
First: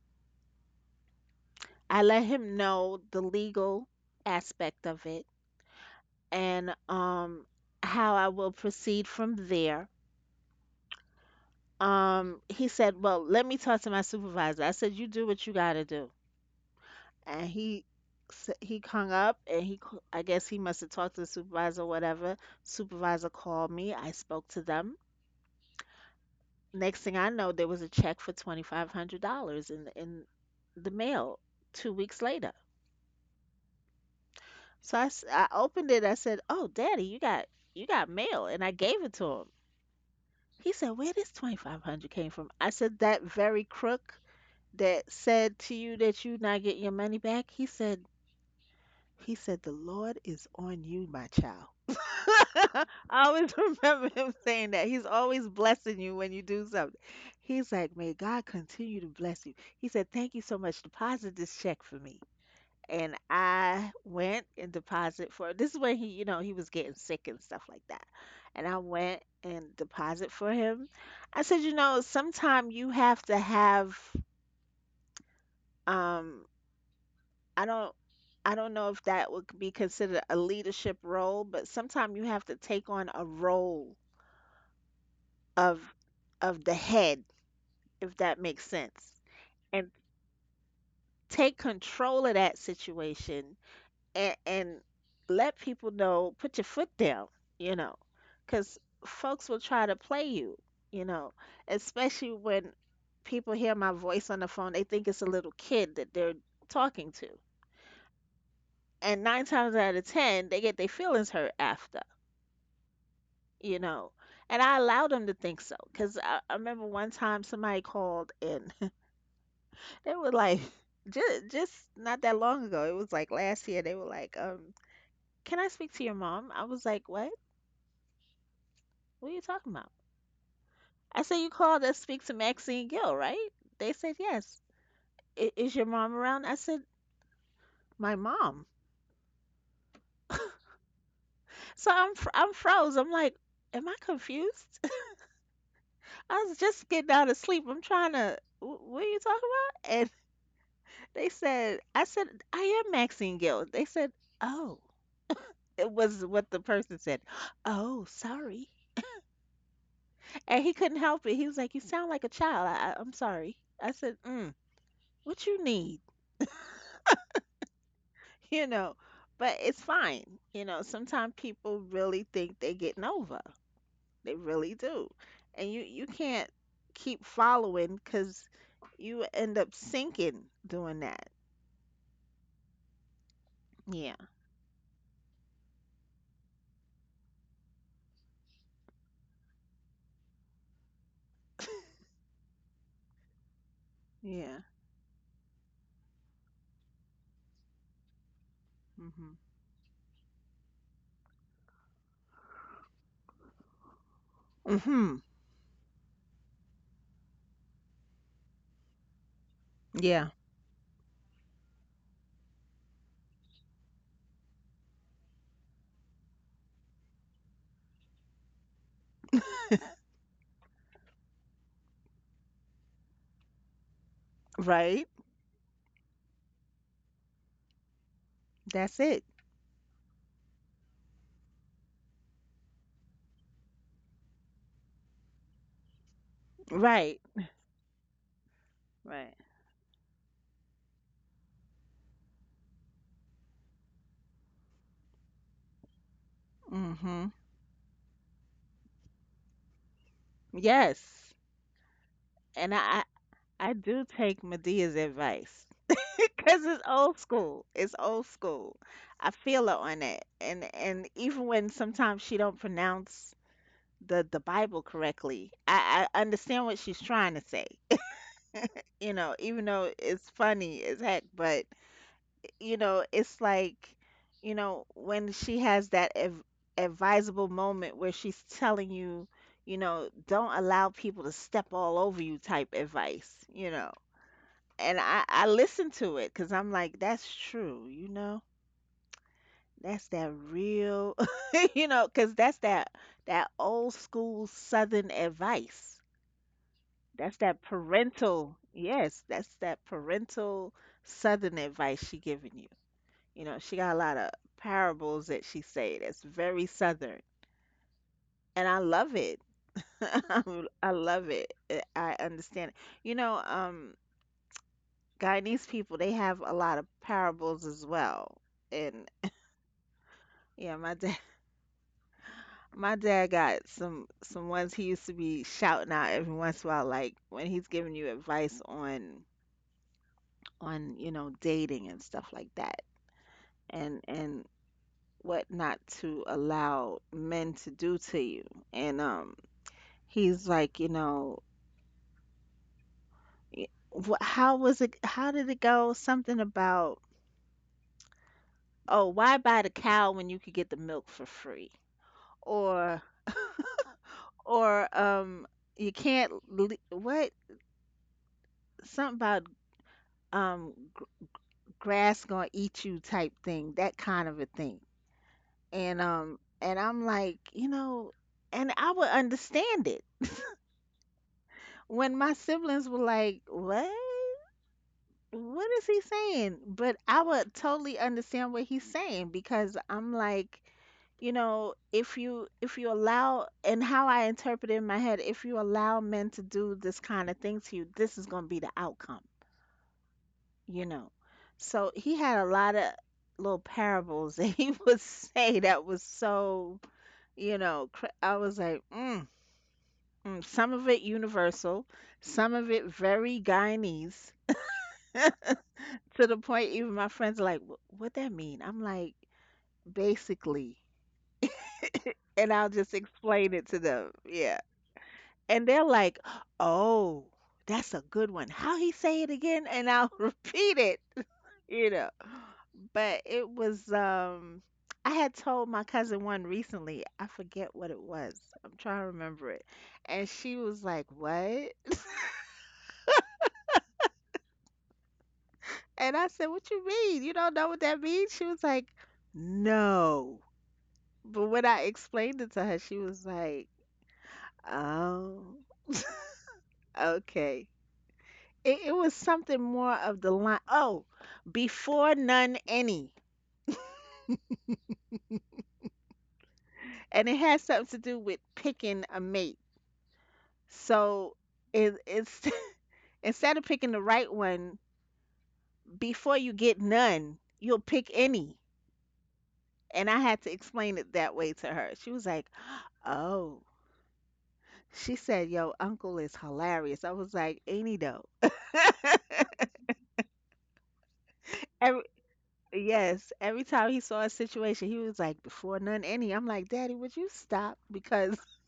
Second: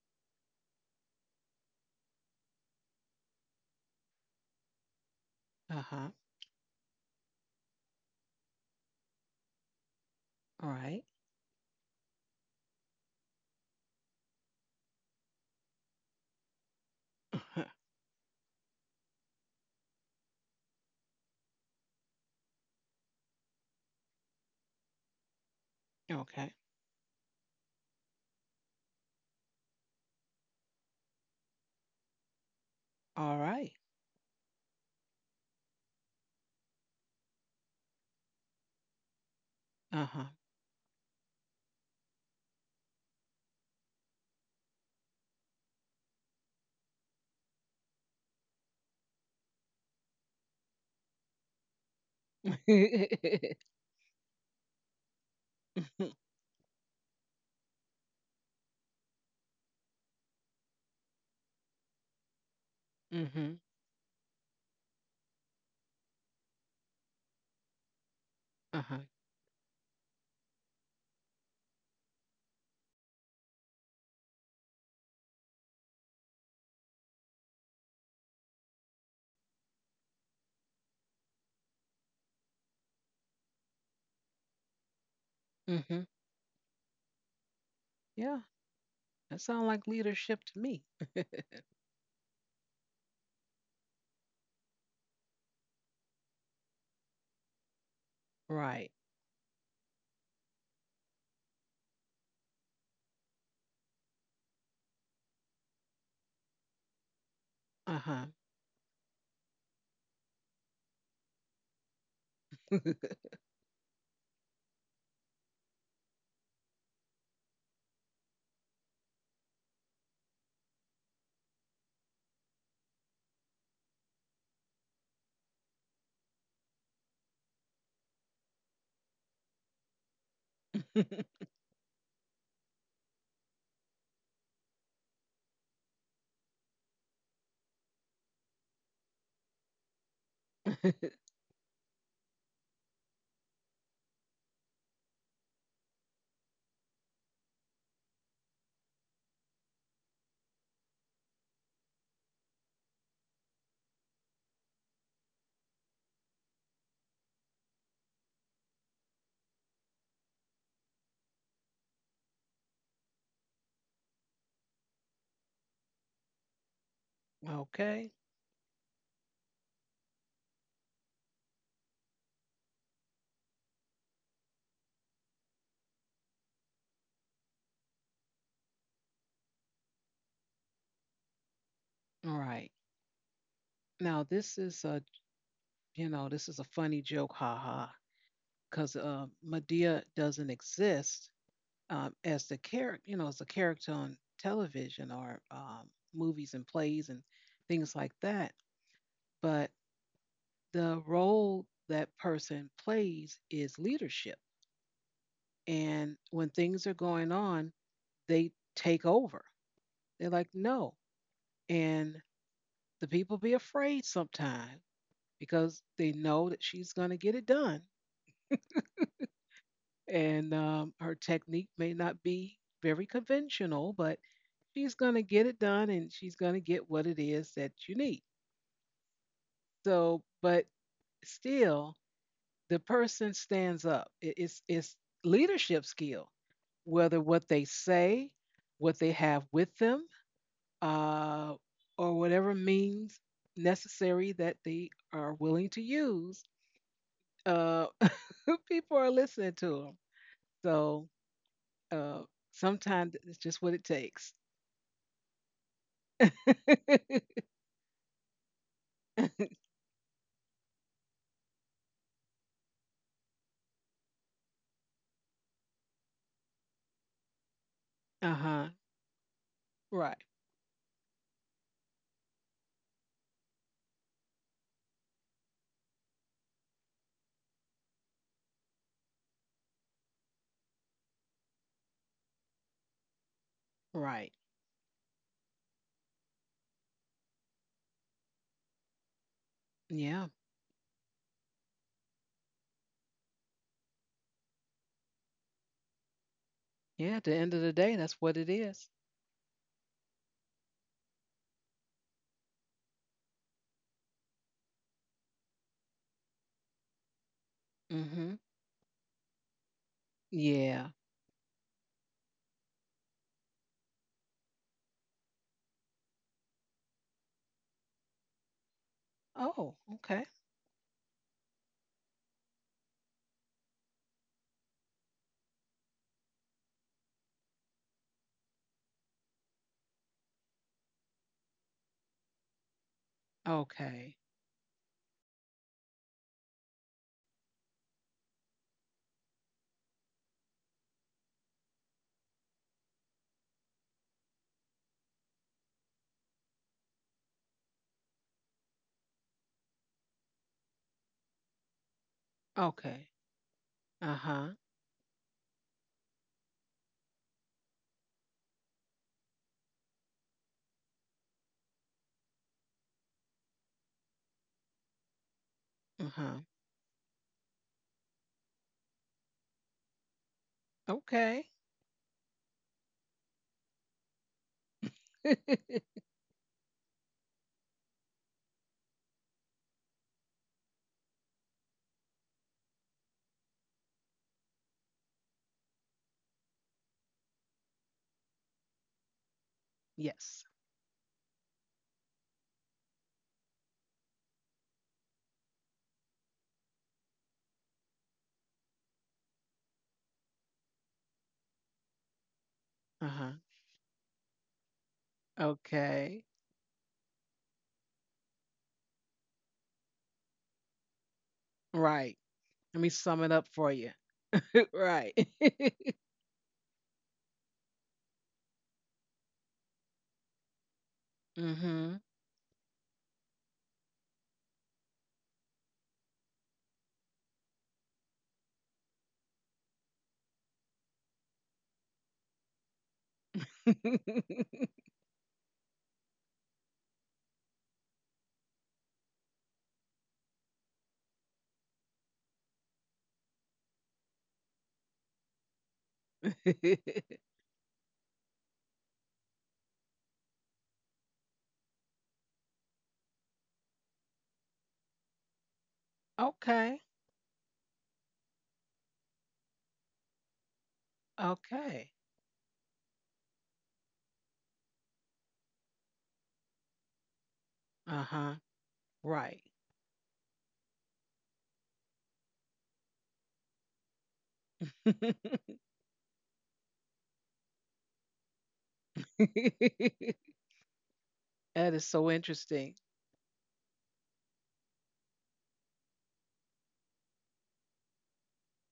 I let him know the legal aspect of it,
Uh huh.
and how I will proceed from there.
All right.
He said, "Well, let me talk to my supervisor." I said, "You do what you gotta do." And
Uh-huh.
he hung up, and I guess he must have talked to the supervisor or whatever. Supervisor called me. I spoke to them.
Okay.
Next thing I know, there was a check for $2,500 in the mail 2 weeks later.
All right.
So I opened it. I said, "Oh, Daddy, you got mail," and I gave it to him.
Uh huh.
He said, "Where this 2,500 came from?" I said, "That very crook that said to you that you not getting your money back." He said, "The Lord is on you, my child." I
Mm-hmm.
always remember him saying that. He's always blessing you when you do something. He's like, "May God continue to bless you." He said, "Thank you so much. Deposit this check for me." And I went and deposit for, this is when he, he was getting sick and stuff like that. And I
Uh huh.
went and deposit for him. I said, sometime you have to have, um I don't I don't know if that would be considered a leadership role, but sometimes you have to take on a role of
Mm-hmm.
the head, if
Yeah.
that makes sense.
That sounds like
And
leadership to me.
take control of that situation, and let people know, put your foot down, you know, because
Right.
folks will try to play you, especially when people hear my voice on the phone. They think it's a little kid that they're talking to.
Uh huh.
And nine times out of ten, they get their feelings hurt after. you know and I allowed them to think so because I remember one time somebody called, and they were like, just not that long ago, it was like last year, they were like, "Can I speak to your mom?" I was like, "What? What are you talking about? I said, you called us to speak to Maxine Gill, right?" They said, "Yes, is your mom around?" I said, "My mom?" So I'm froze. I'm like, am I confused? I was just getting out of sleep. I'm trying to, what are you talking about? They said, I said, "I am Maxine Gill." They said, "Oh," it was what the person said. "Oh, sorry." And he couldn't help it. He was like, "You sound like a child. I'm sorry." I said, "Mm, what you need?"
Okay.
You know, but it's fine. Sometimes people really think they're getting over. They really do. And you can't keep following because you end up sinking doing that.
All right.
Yeah.
Now this is a funny joke, haha, because Medea doesn't exist as the character you know as a character on
Yeah.
television or movies and plays and things like that.
Hmm.
But the role that person plays is leadership.
Hmm.
And when things are going on, they take over. They're
Yeah.
like, no. And the people be afraid sometimes because they know that she's going to get it done. And her technique may not be very conventional, but she's
Right.
going to get it done and she's going to get what it is that you need.
That's it.
So, but still, the person stands up. It's leadership skill, whether
Right.
what they say, what they
Right.
have with them, uh, or whatever means necessary that they are willing to use.
Mm-hmm.
Uh, People are listening to them, so
Yes.
uh,
And I I
sometimes it's just what
I
it
do
takes.
take Medea's advice because
Uh
it's old school. It's old school. I feel her on it. And even when sometimes she don't pronounce the Bible correctly, I understand what she's trying to say.
huh.
Even though
Right.
it's funny as heck, but it's like, when she has that advisable moment where she's telling you, don't allow people to step all over you type advice.
Right.
And I listen to it because I'm like, that's true. That's
Yeah.
that real. Because that's that old school Southern advice.
Yeah. At the
That's
end of
that
the day, that's what it
parental,
is.
yes, that's that parental Southern advice she giving you. She got a lot of parables that she say that's very southern,
Mm-hmm.
and I love it. I
Yeah.
I love it. I understand it. You know, um, Guyanese people they have a lot of parables as well, and
Oh. Okay.
yeah, my dad, my dad got some ones he used to be shouting out every once in a while, like when he's giving you advice on dating and stuff like that, and
Okay.
and what not to allow men to do to you, and he's like, y- how was it? How did it go? Something about, oh, why buy the cow when you could get the milk for free? Or,
Okay. Uh-huh.
or, um, you can't, what? Something about, um, gr- grass gonna eat you type thing, that kind of a thing. And,
Uh-huh.
um, and I'm like, and I would understand it
Okay.
when my siblings were like, what? What is he saying? But I would totally understand what he's saying because I'm like, if you allow, and how I interpret it in my head, if you allow men to do this kind of thing to you, this is going to be the outcome,
Yes.
you know. So he had a lot of little parables that he would say that was so, I was like, mm, mm. Some of it universal, some of it
Uh-huh.
very Guyanese,
Okay.
to the point even my friends are like, "What that mean?" I'm like, basically.
Right.
And I'll
Let me
just
sum it up
explain
for
it to
you.
them. Yeah.
Right.
And they're like, oh, that's a good one. How he say it again? And I'll repeat it, you
Mm-hmm.
know. But it was, I had told my cousin one recently. I forget what it was. I'm trying to remember it. And she was like, "What?" And I said, "What you mean? You don't know what that means?" She was like, "No." But when I explained it to her, she was like, "Oh, okay." It was something more of the line. Oh, before none any,
Okay.
and it has something to do with picking a mate. So
Okay.
it's instead of picking the right one before you get none, you'll pick
Uh-huh.
any.
Right.
And I had to explain it that way to her. She was like, "Oh." She said, "Yo, uncle is hilarious." I was like, "Ain't he though?"
That is
Every,
so interesting.
Yes, every time he saw a situation, he was like, "Before none any." I'm like, "Daddy, would you stop? Because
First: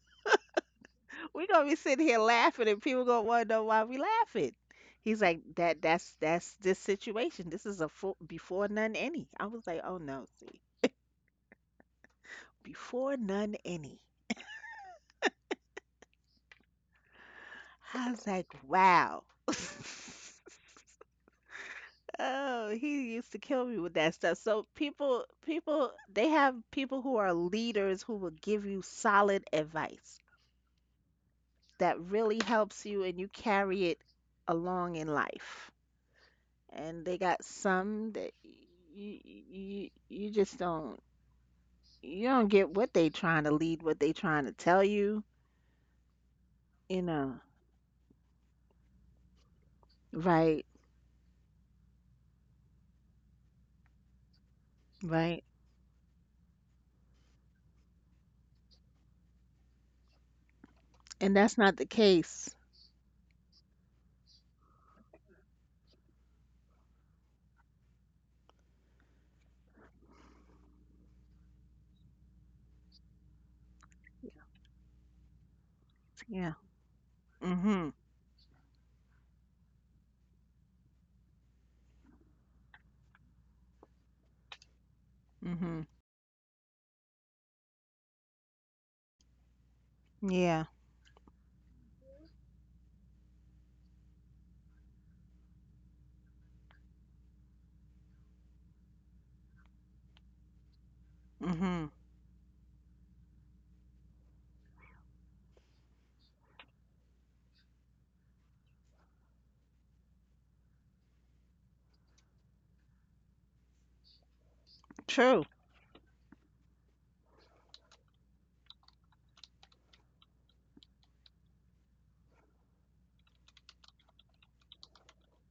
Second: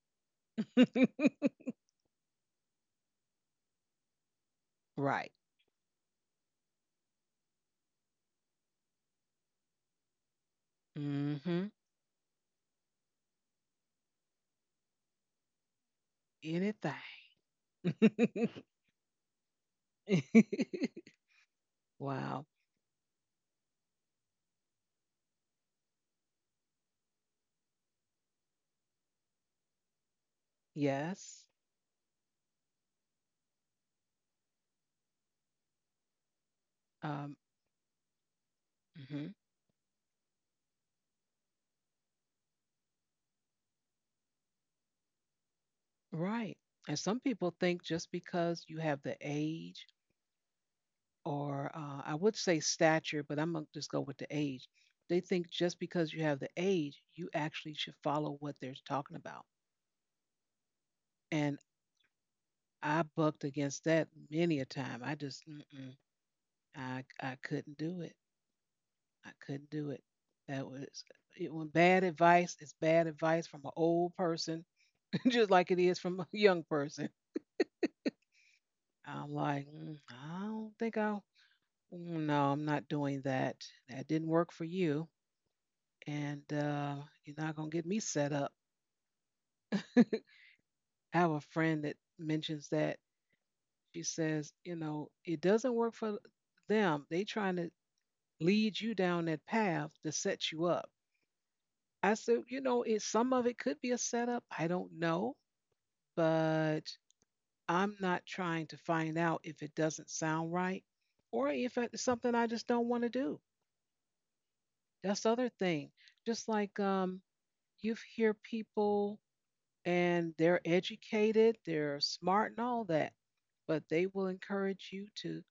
we're gonna be sitting here laughing, and people gonna want to know why we laughing." He's
Right.
like, "That's this situation. This is a full, before none any." I was like, "Oh no, see,
Mm-hmm.
before none any."
Anything.
I was like, "Wow."
Wow.
Oh, he used to kill me with that stuff. So people, they have people who are leaders who will give you solid advice
Yes.
that really helps you, and you carry it along in life. And they
Um,
got some that you
mhm.
you you just don't you don't get what they trying to lead, what they trying to tell you,
Right. And
you
some
know.
people think just because you have the age,
Right,
or I would say stature, but I'm going to just go with the age. They
right.
think just because you have the age, you actually should follow what they're talking about.
And
And
that's not the case.
I bucked against that many a time. Mm-mm, I couldn't do it. I couldn't do it. That was, when bad advice is bad advice from an old person, just like it is from a
Yeah.
young person.
Mhm.
I'm like, I don't think I "Mm, No, I'm not doing that. That didn't work for you.
Mhm.
And you're not going to get me set up.
Yeah.
I have a friend that mentions that. She says, it doesn't work for them. They trying to lead you down that path to set you up.
Mhm.
I said, it some of it could be a setup. I don't know, but I'm not trying to find out if it doesn't sound right or if it's something I just don't want to do. That's the
True.
other thing. Just like you hear people, and they're educated, they're smart and all that, but they will encourage you to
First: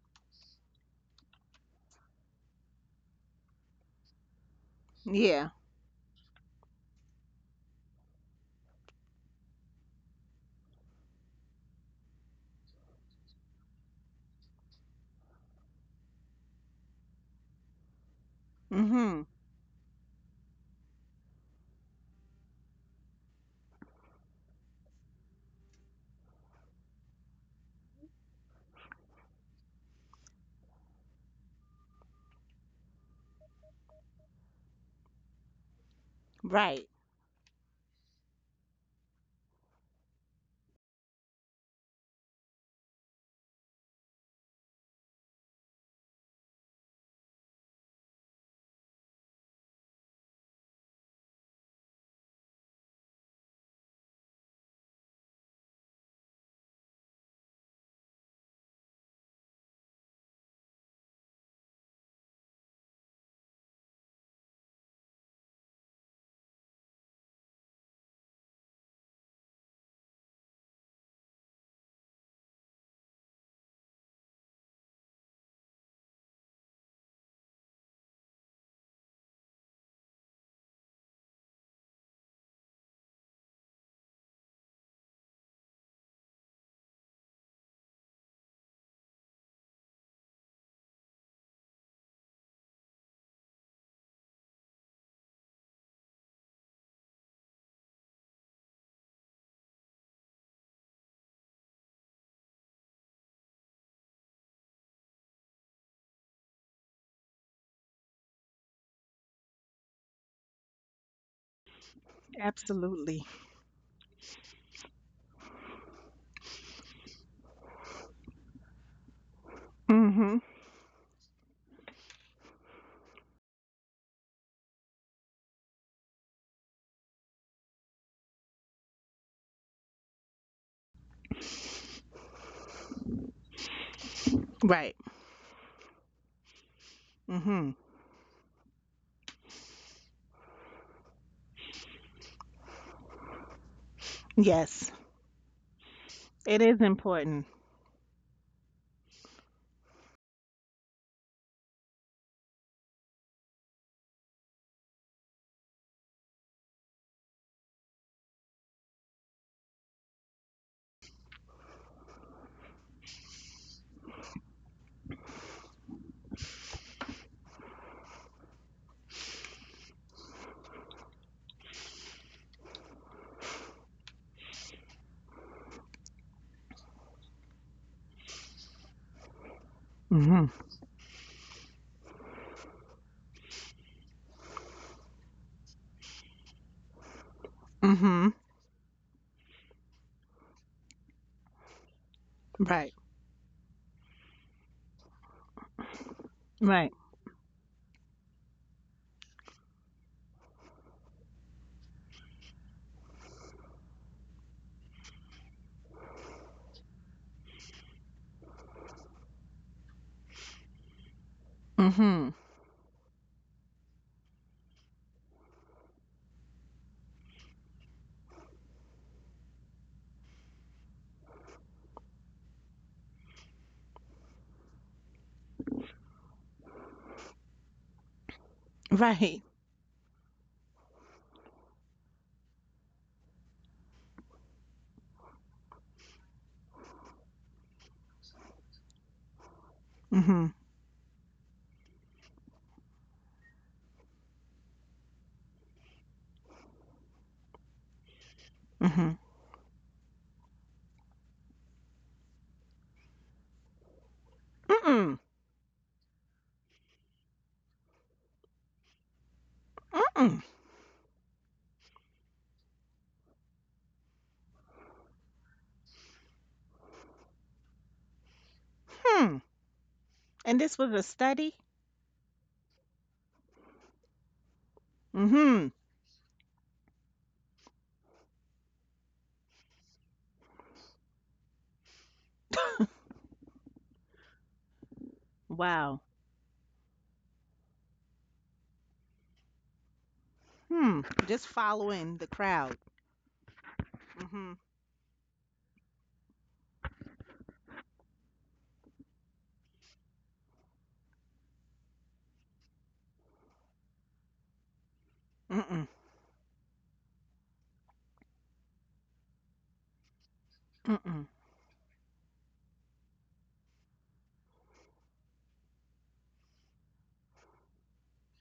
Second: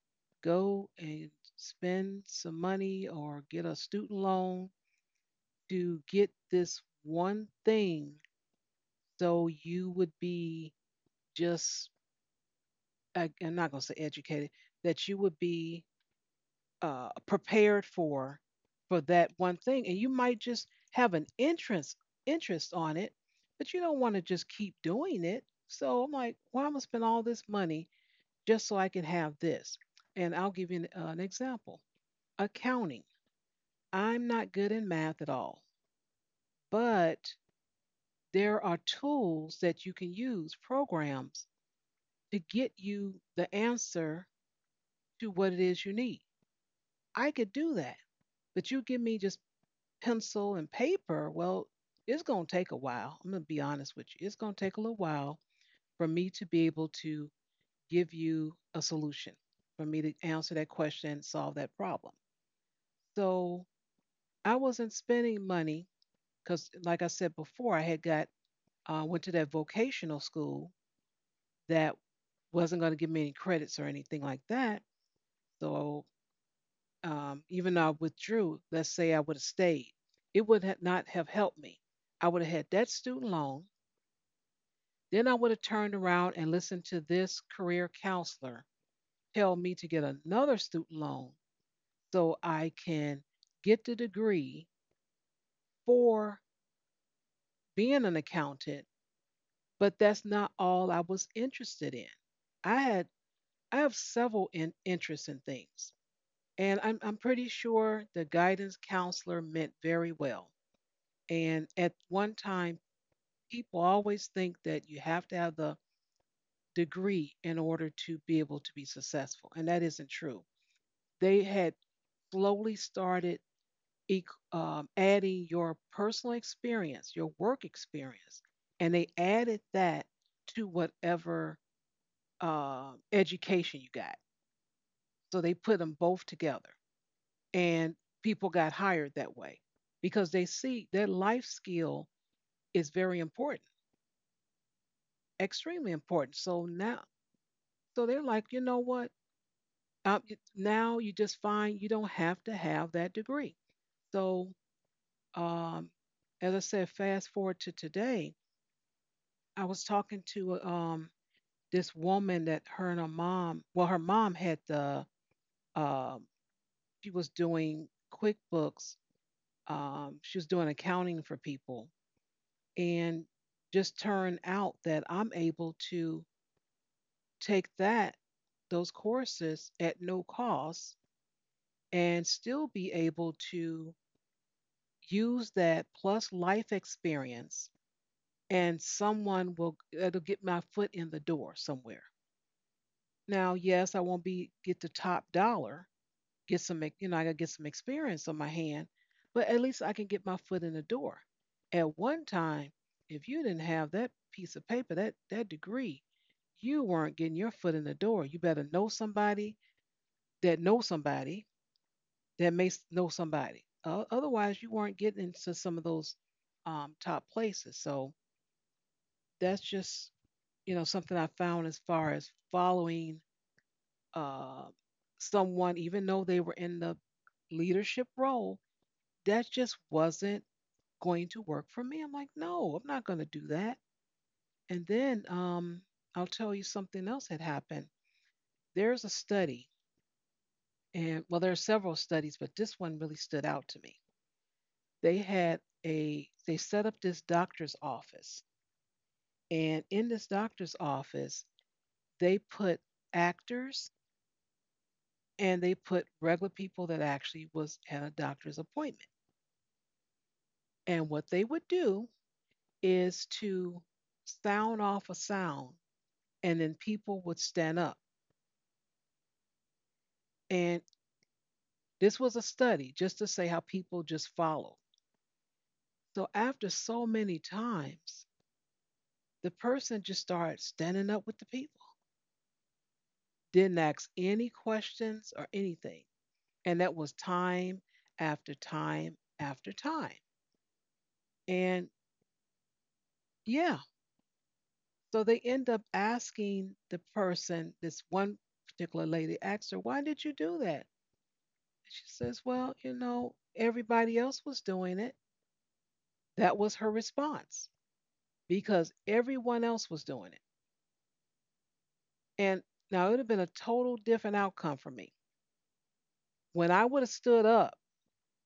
go and spend some money or get a student loan
Yeah.
to get this one thing, so you would be just, I'm not going to say educated, that you would be prepared for
Mhm.
that one thing, and you might just have an interest on it, but you don't want to just keep doing it. So I'm like, why am I spend all this money just so I can have this? And I'll give you an example. Accounting. I'm not good in math at all,
Right.
but there are tools that you can use, programs to get you the answer to what it is you need. I could do that. But you give me just pencil and paper, well, it's going to take a while. I'm going to be honest with you. It's going to take a little while for me to be able to give you a solution, for me to answer that question and solve that problem. So I wasn't spending money because, like I said before, I had got, went to that vocational school that wasn't going to give me any credits or anything like that. So even though I withdrew, let's say I would have stayed, it would not have helped me. I would have had that student loan. Then I would have turned around and listened to this career counselor tell me to get another student loan so I can get the degree for being an accountant, but that's not all I was interested in. I had I have several interests in things, and I'm pretty sure the guidance counselor meant very well. And at one time,
Absolutely.
people always think that you have to have the degree in order to be able to be successful, and that isn't
Mhm.
true. They had slowly started adding your personal experience, your work experience, and they added that to whatever education you got.
Right.
So they put them both together,
Mhm.
and people got hired that way because they see their life skill is very important,
Yes.
extremely important.
It
So
is
now,
important.
so they're like, you know what? Um, Now you just find you don't have to have that degree. So um, as I said, fast forward to today, I was talking to this woman that her and her mom, well, her mom had the, um she was doing QuickBooks, she was doing accounting for people. And just turned out that I'm able to take that, those courses at no
Mhm.
cost, and still be able to use that plus life experience,
Mhm.
and someone will, it'll get my foot in the door somewhere.
Right.
Now, yes, I won't be get the top dollar, get some
Right.
I gotta get some experience on my hand, but at least I can get my foot in the door. At one time, if you didn't have that piece of paper, that degree, you weren't getting your foot in the door. You better know somebody that knows somebody
Mm-hmm.
that may know somebody. Otherwise, you weren't getting into some of those top places. So that's just something I found as far as following uh, someone, even though they were in the leadership role,
Right.
that just wasn't going to work for me. I'm like, no, I'm not going to do that. And then I'll tell you something else had happened. There's a study,
Mm-hmm.
and well, there are several studies, but this one really stood out to me. They had a they set up this doctor's office,
Mm-hmm.
and in this doctor's office, they put actors,
Mm-mm.
and they put regular people that actually was at a doctor's appointment.
Mm-mm.
And what they would do is to sound off a sound, and then people would stand up.
Hmm. And this
And
was a study?
this was a study just to say how people just follow.
Mm-hmm.
So after so many times, the person just started standing up with the people, didn't ask any questions or anything.
Wow.
And that was time after time after time.
Hmm. Just
And,
following the crowd.
yeah,
Mm-hmm.
so they end up asking the person, this one particular lady asked her, why did you do that? She says, well, you know, everybody else was doing it.
Mm-mm.
That was her response, because everyone else was doing it.
Mm-mm.
And now it would have been a total different outcome for me. When I would have stood up,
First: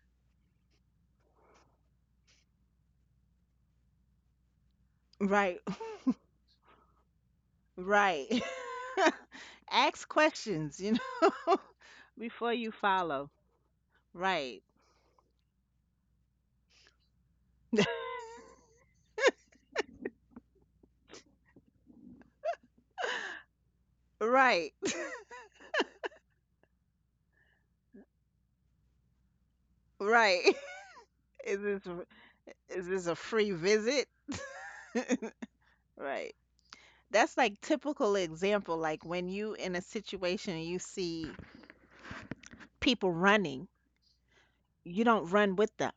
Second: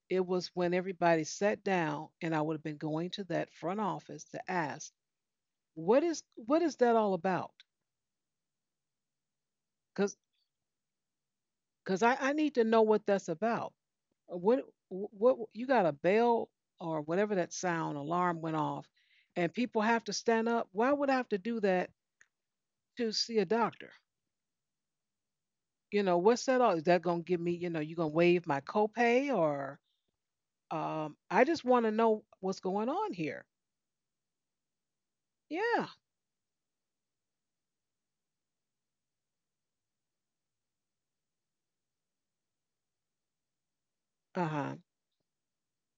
it was when everybody sat down, and I would have been going to that front office to ask,
Right.
what is what is that all about?
Right. Ask
Because
questions, you know.
I need
Before
to
you
know what that's
follow.
about. Uh, What
Right.
what you got a bell or whatever that sound alarm went off, and people have to stand up. Why would I have to do that to see a doctor?
Right.
You know what's that all? Is that gonna give me? You know, you gonna waive my copay or?
Right.
I
Is
just
this
want to know what's
is
going
this
on
a
here.
free visit?
Yeah.
Right. That's like typical example, like when you in a situation and you see people running,
Uh huh.
you don't run with them,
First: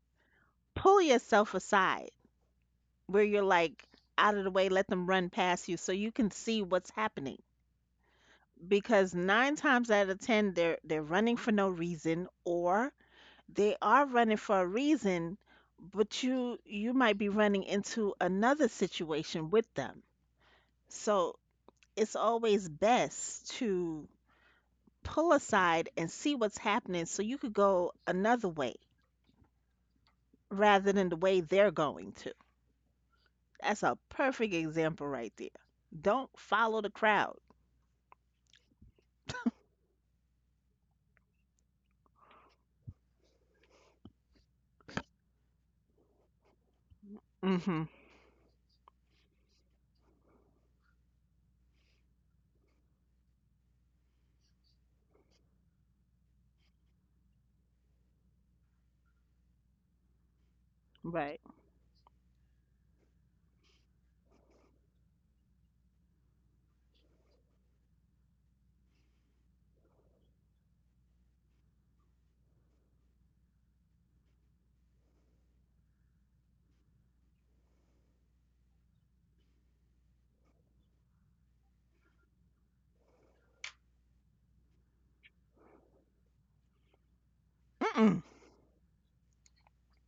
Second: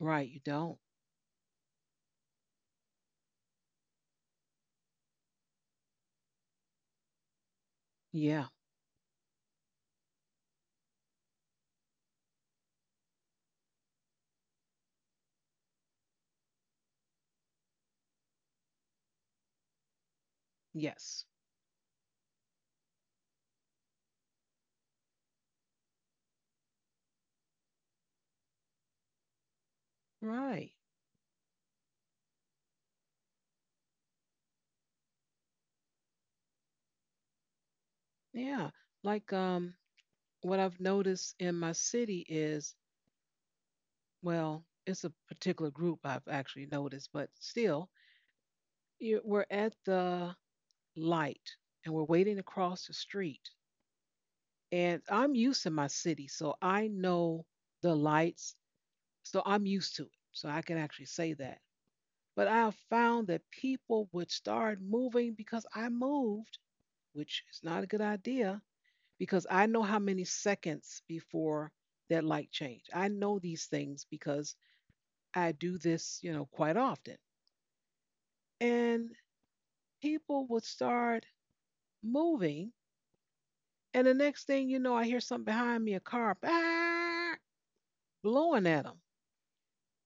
Right. You don't.
pull yourself aside, where you're like out of the way, let them run past you so you can see what's happening,
Yeah.
because nine times out of ten, they're running for no reason, or they are running for a reason, but you might be running into another situation with them.
Yes.
So it's always best to pull aside and see what's happening so you could go another way
Right.
rather than the way they're going to. That's a perfect example right there. Don't follow the crowd.
Yeah. Like, what I've noticed in my city is, well, it's a particular group I've actually noticed, but
Mm-hmm.
still, we're at the light, and we're waiting to cross the street. And I'm used to my city, so I know the lights, so I'm used to it. So I can actually say
Right.
that. But I have found that people would start moving because I moved, which is not a good idea, because I know how many seconds before that light change. I know these things because I do this, quite often. And people would start moving. And the next thing you know, I hear something behind me, a car, "Bah!"
Mm-mm.
blowing at them.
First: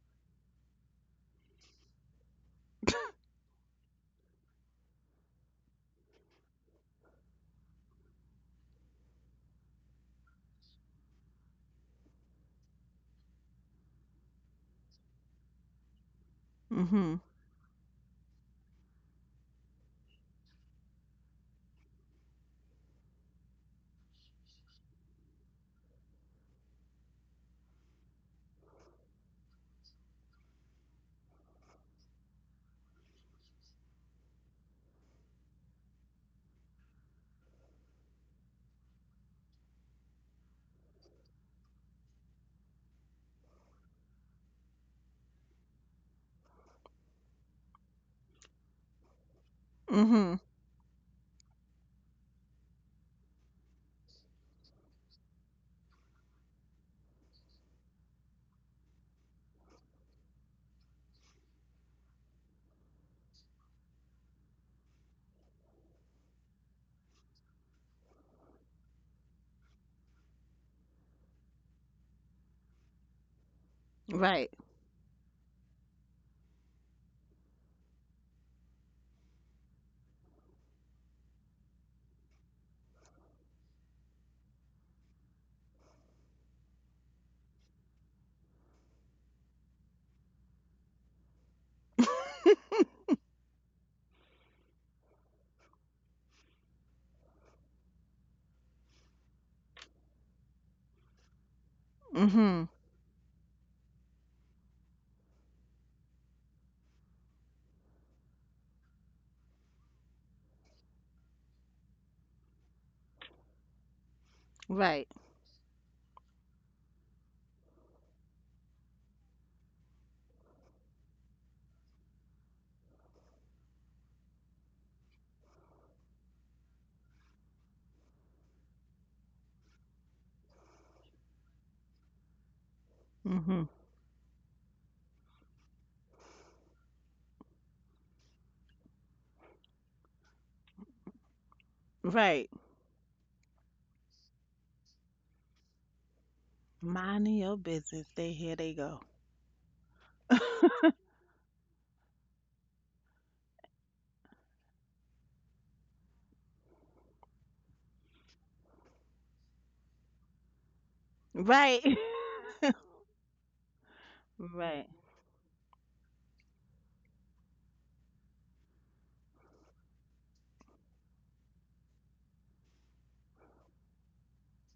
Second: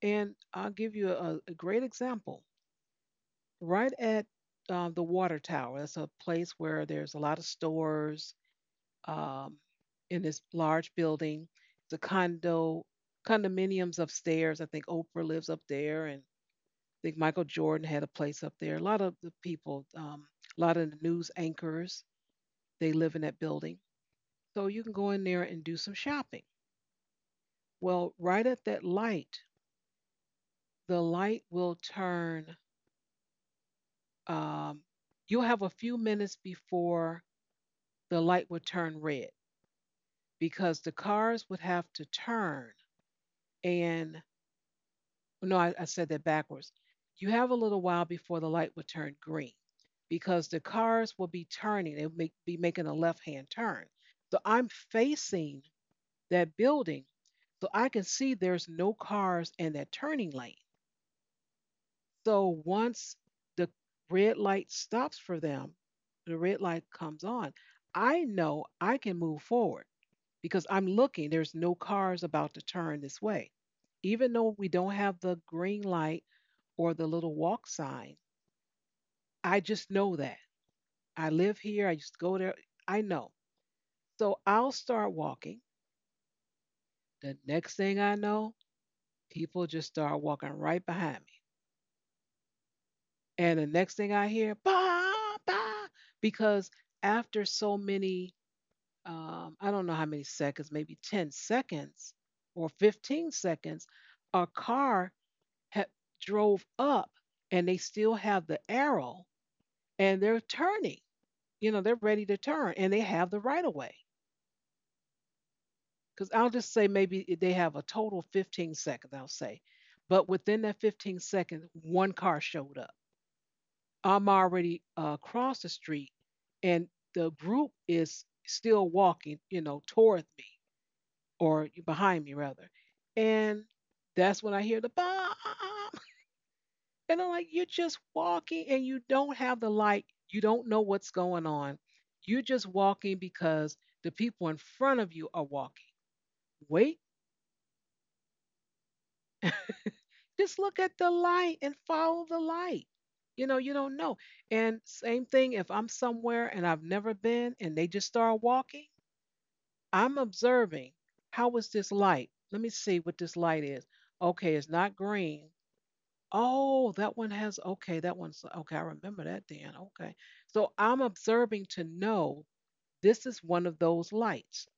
And I'll give you a great example. Right at the water tower, that's a place where there's a lot of stores, um, in this large building. The condominiums upstairs. I think Oprah lives up there, and I
Mm-hmm.
think Michael Jordan had a place up there. A lot of the people, a lot of the news anchors, they live in that building. So you can go in there and do some shopping. Well, right at that light, the light will turn, um, you'll have a few minutes before the light will turn red because the cars would have to turn. And, oh, no, I said that backwards. You have a little while before the light would turn green
Mm-hmm.
because the cars will be turning. They'll be making a left hand turn. So I'm facing that building, so I can see there's no cars in that turning lane. So once the red light stops for them, the red light comes on, I know I can move forward because I'm looking. There's no cars about to turn this way. Even
Right.
though we don't have the green light or the little walk sign, I just know that. I live here. I used to go there. I know. So I'll start walking. The next thing I know, people just start walking right behind me. And the next thing I hear, bah, bah, because after so many, I don't know how many seconds, maybe 10 seconds
Mm-hmm.
or 15 seconds, a car ha- drove up, and they still have the arrow, and they're turning. You know, they're ready to turn, and they have the right of way.
Right.
Because I'll just say maybe they have a total 15 seconds, I'll say. But within that 15 seconds, one car showed up. I'm already across the street, and the group is still walking, toward me, or behind me rather.
Mm-hmm.
And that's when I hear the bomb, and I'm like, you're just walking, and you don't have the light. You don't know what's going on. You're
Right.
just walking because the people in front of you are walking. Wait,
Minding your business. They here they go.
just look at the light and follow the light. You know, you don't know. And same thing, if I'm somewhere and I've never been and they just start walking, I'm observing. How is
Right.
this light? Let me see what this light is. Okay, it's
Right.
not green. Oh, that one has, okay, that one's, okay, I remember that then. Okay. So I'm observing to know this is one of those lights.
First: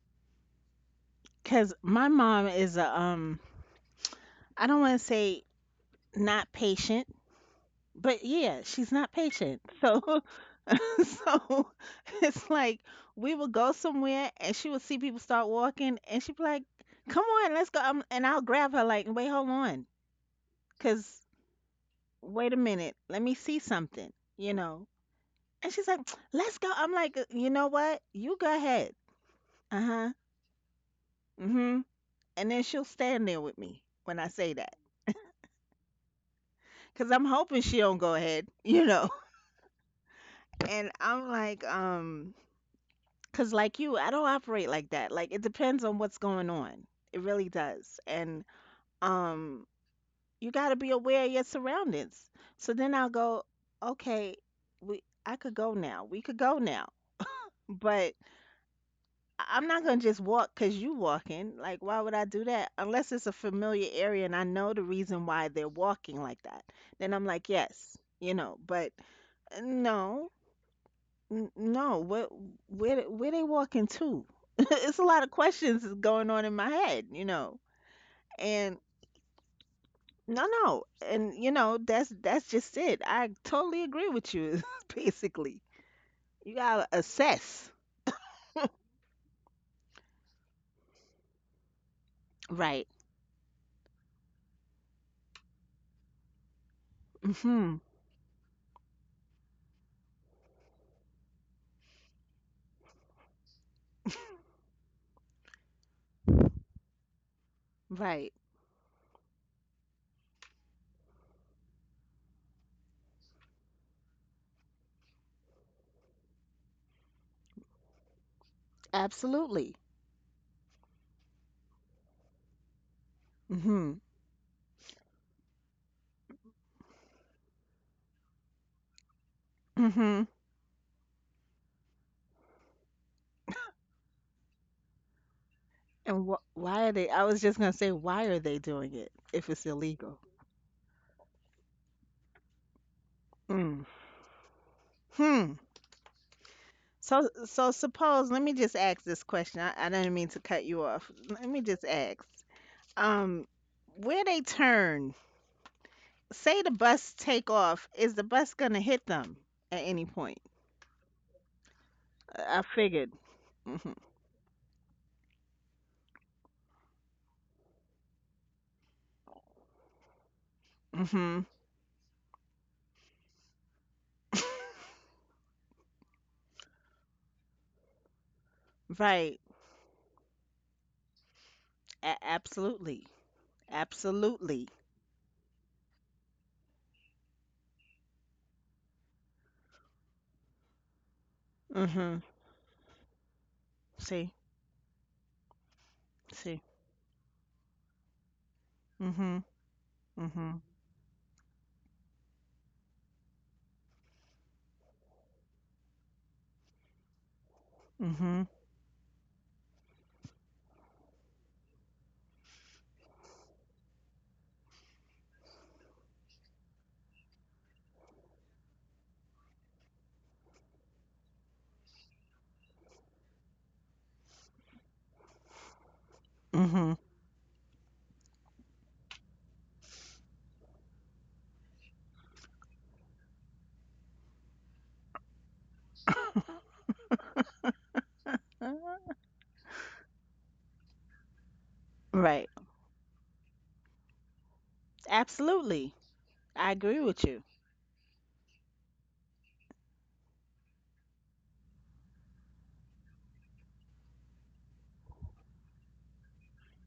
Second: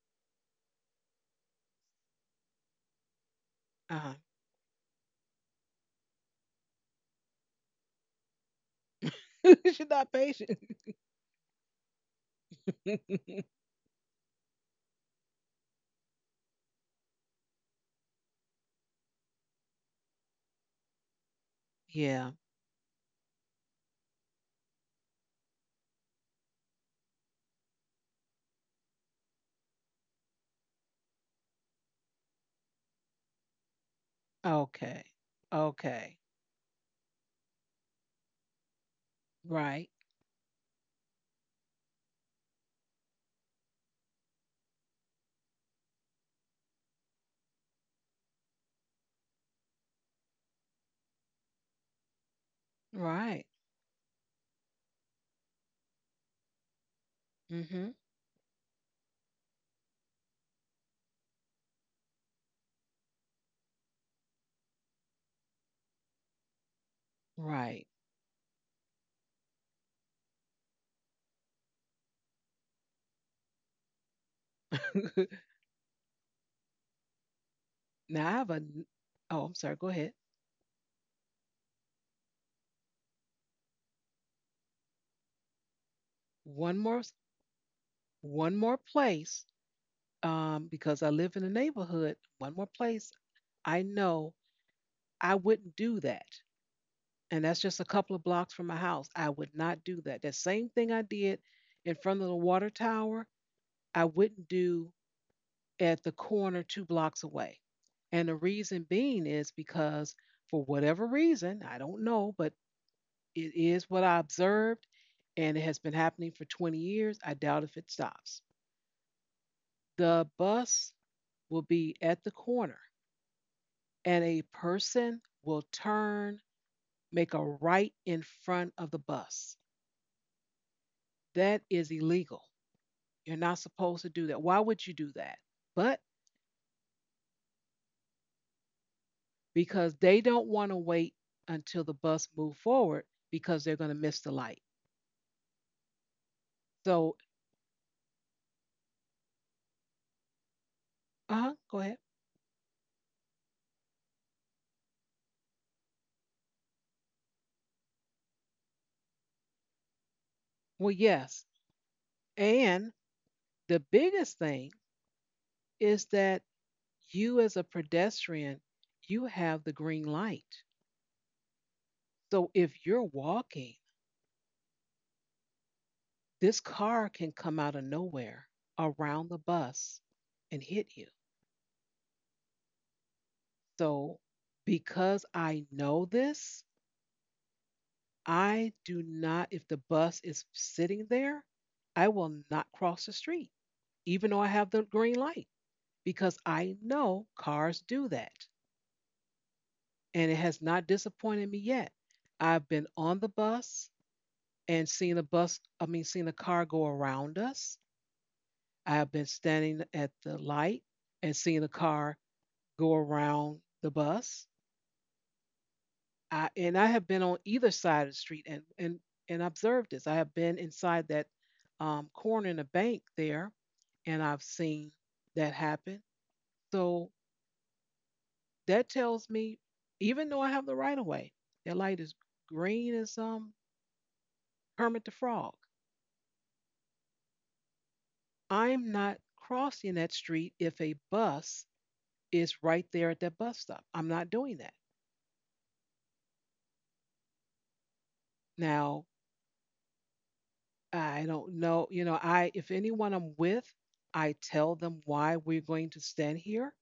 Cause my mom is a
Uh-huh.
I don't want to say not patient, but yeah, she's not patient.
You're not
So
patient.
so it's like we will go somewhere and she will see people start walking and she'd be like, "Come on, let's go." And I'll grab her like, "Wait, hold on, cause
Yeah.
wait a minute, let me see something," you know. And she's like, "Let's go." I'm like, "You know what? You go ahead." Uh-huh. Mhm. And then she'll stand there with me when I say that,
Okay. Okay.
because 'Cause I'm hoping she don't go ahead, you know.
Right.
And I'm like, because, like you, I don't operate like that. Like, it depends on what's going on. It really does. And um, you got to be aware of your surroundings. So then I'll go,
Right.
okay, I could go now. We could go now.
Mm-hmm.
But I'm not going to just walk because you walking. Like, why would I do that? Unless it's a familiar area and I know the reason why they're walking like that. Then I'm like,
Right.
yes, you know, but uh, no, no, what where they walking to? It's a lot of questions is going on in my head, you know.
Now I have a,
And
oh, I'm sorry. Go ahead.
no, no, and you know that's just it. I totally agree with you. Basically, you
One
gotta
more,
assess.
one more place, because I live in a neighborhood, one more
Right.
place, I know I wouldn't do that. And that's
Mhm.
just a couple of blocks from my house. I would not do that. That same thing I did in front of the water tower, I wouldn't do at the corner two blocks away. And
Right.
the reason being is because, for whatever reason, I don't know, but it is what I observed, and it has been happening for 20 years. I doubt if it stops.
Absolutely.
The bus will be at the corner
Mhm.
and a person will turn, make a right in front of the bus.
Mhm.
That is illegal. You're not supposed to do that. Why would you do that? But
And why are they? I was just gonna say, why are they doing it if it's
because
illegal?
they don't want to wait until the bus moves forward because they're
Mm.
going to miss the light.
Hmm.
So,
So, so suppose, let me just ask this question. I didn't mean to cut you off. Let
uh-huh,
me
go
just
ahead.
ask. Um, where they turn, say the bus take off, is the bus gonna hit them at any point?
Well, yes.
I
And
figured.
the
Hmm.
biggest thing is that you as a pedestrian, you have the green light.
Hmm.
So if you're walking, this car can come out of nowhere around the
Right.
bus and hit you.
Absolutely.
So,
Absolutely.
because I know this, I do not, if the bus is sitting there, I
Hmm.
will not cross the street, even
See,
though I have the green light, because
see.
I know cars do that.
Hmm.
And it
Hmm.
has not disappointed me yet. I've been on the bus and seen a bus, I mean, seen a car go around us.
Hmm.
I have been standing at the light and seeing a car go around the bus. I, and I have been on either side of the street and observed this. I have been inside that corner in the bank there, and I've seen that happen.
Hmm.
So that tells me, even though I have the right of way, that light is green as Kermit the Frog. I'm not crossing that street if a bus
Right.
is right there at that bus stop. I'm not doing that.
Absolutely. I agree with you.
Now, I don't know. I if anyone I'm with, I tell them why we're going to stand here.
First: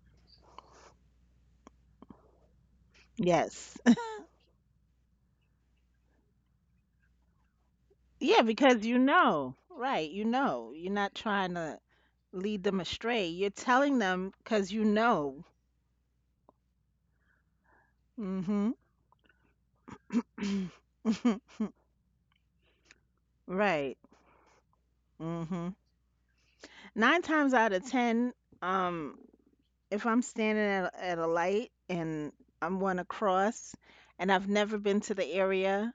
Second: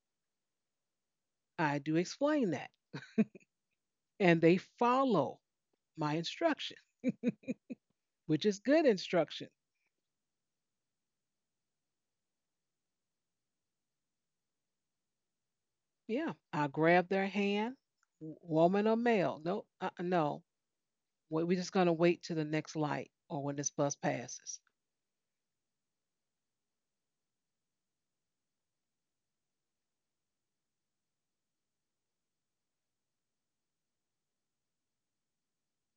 I do explain that,
Yes.
and they follow my instruction,
Yeah,
which is good
because you
instruction.
know, right? You know, you're not trying to lead them astray. You're telling them because you know.
Yeah, I grab their hand,
Hmm.
woman or male. No, no. We're just gonna wait till the next light or when this bus
Right.
passes.
Hmm. Nine times out of ten, um, if I'm standing at, at a light and I'm going to cross, and I've never been to the area,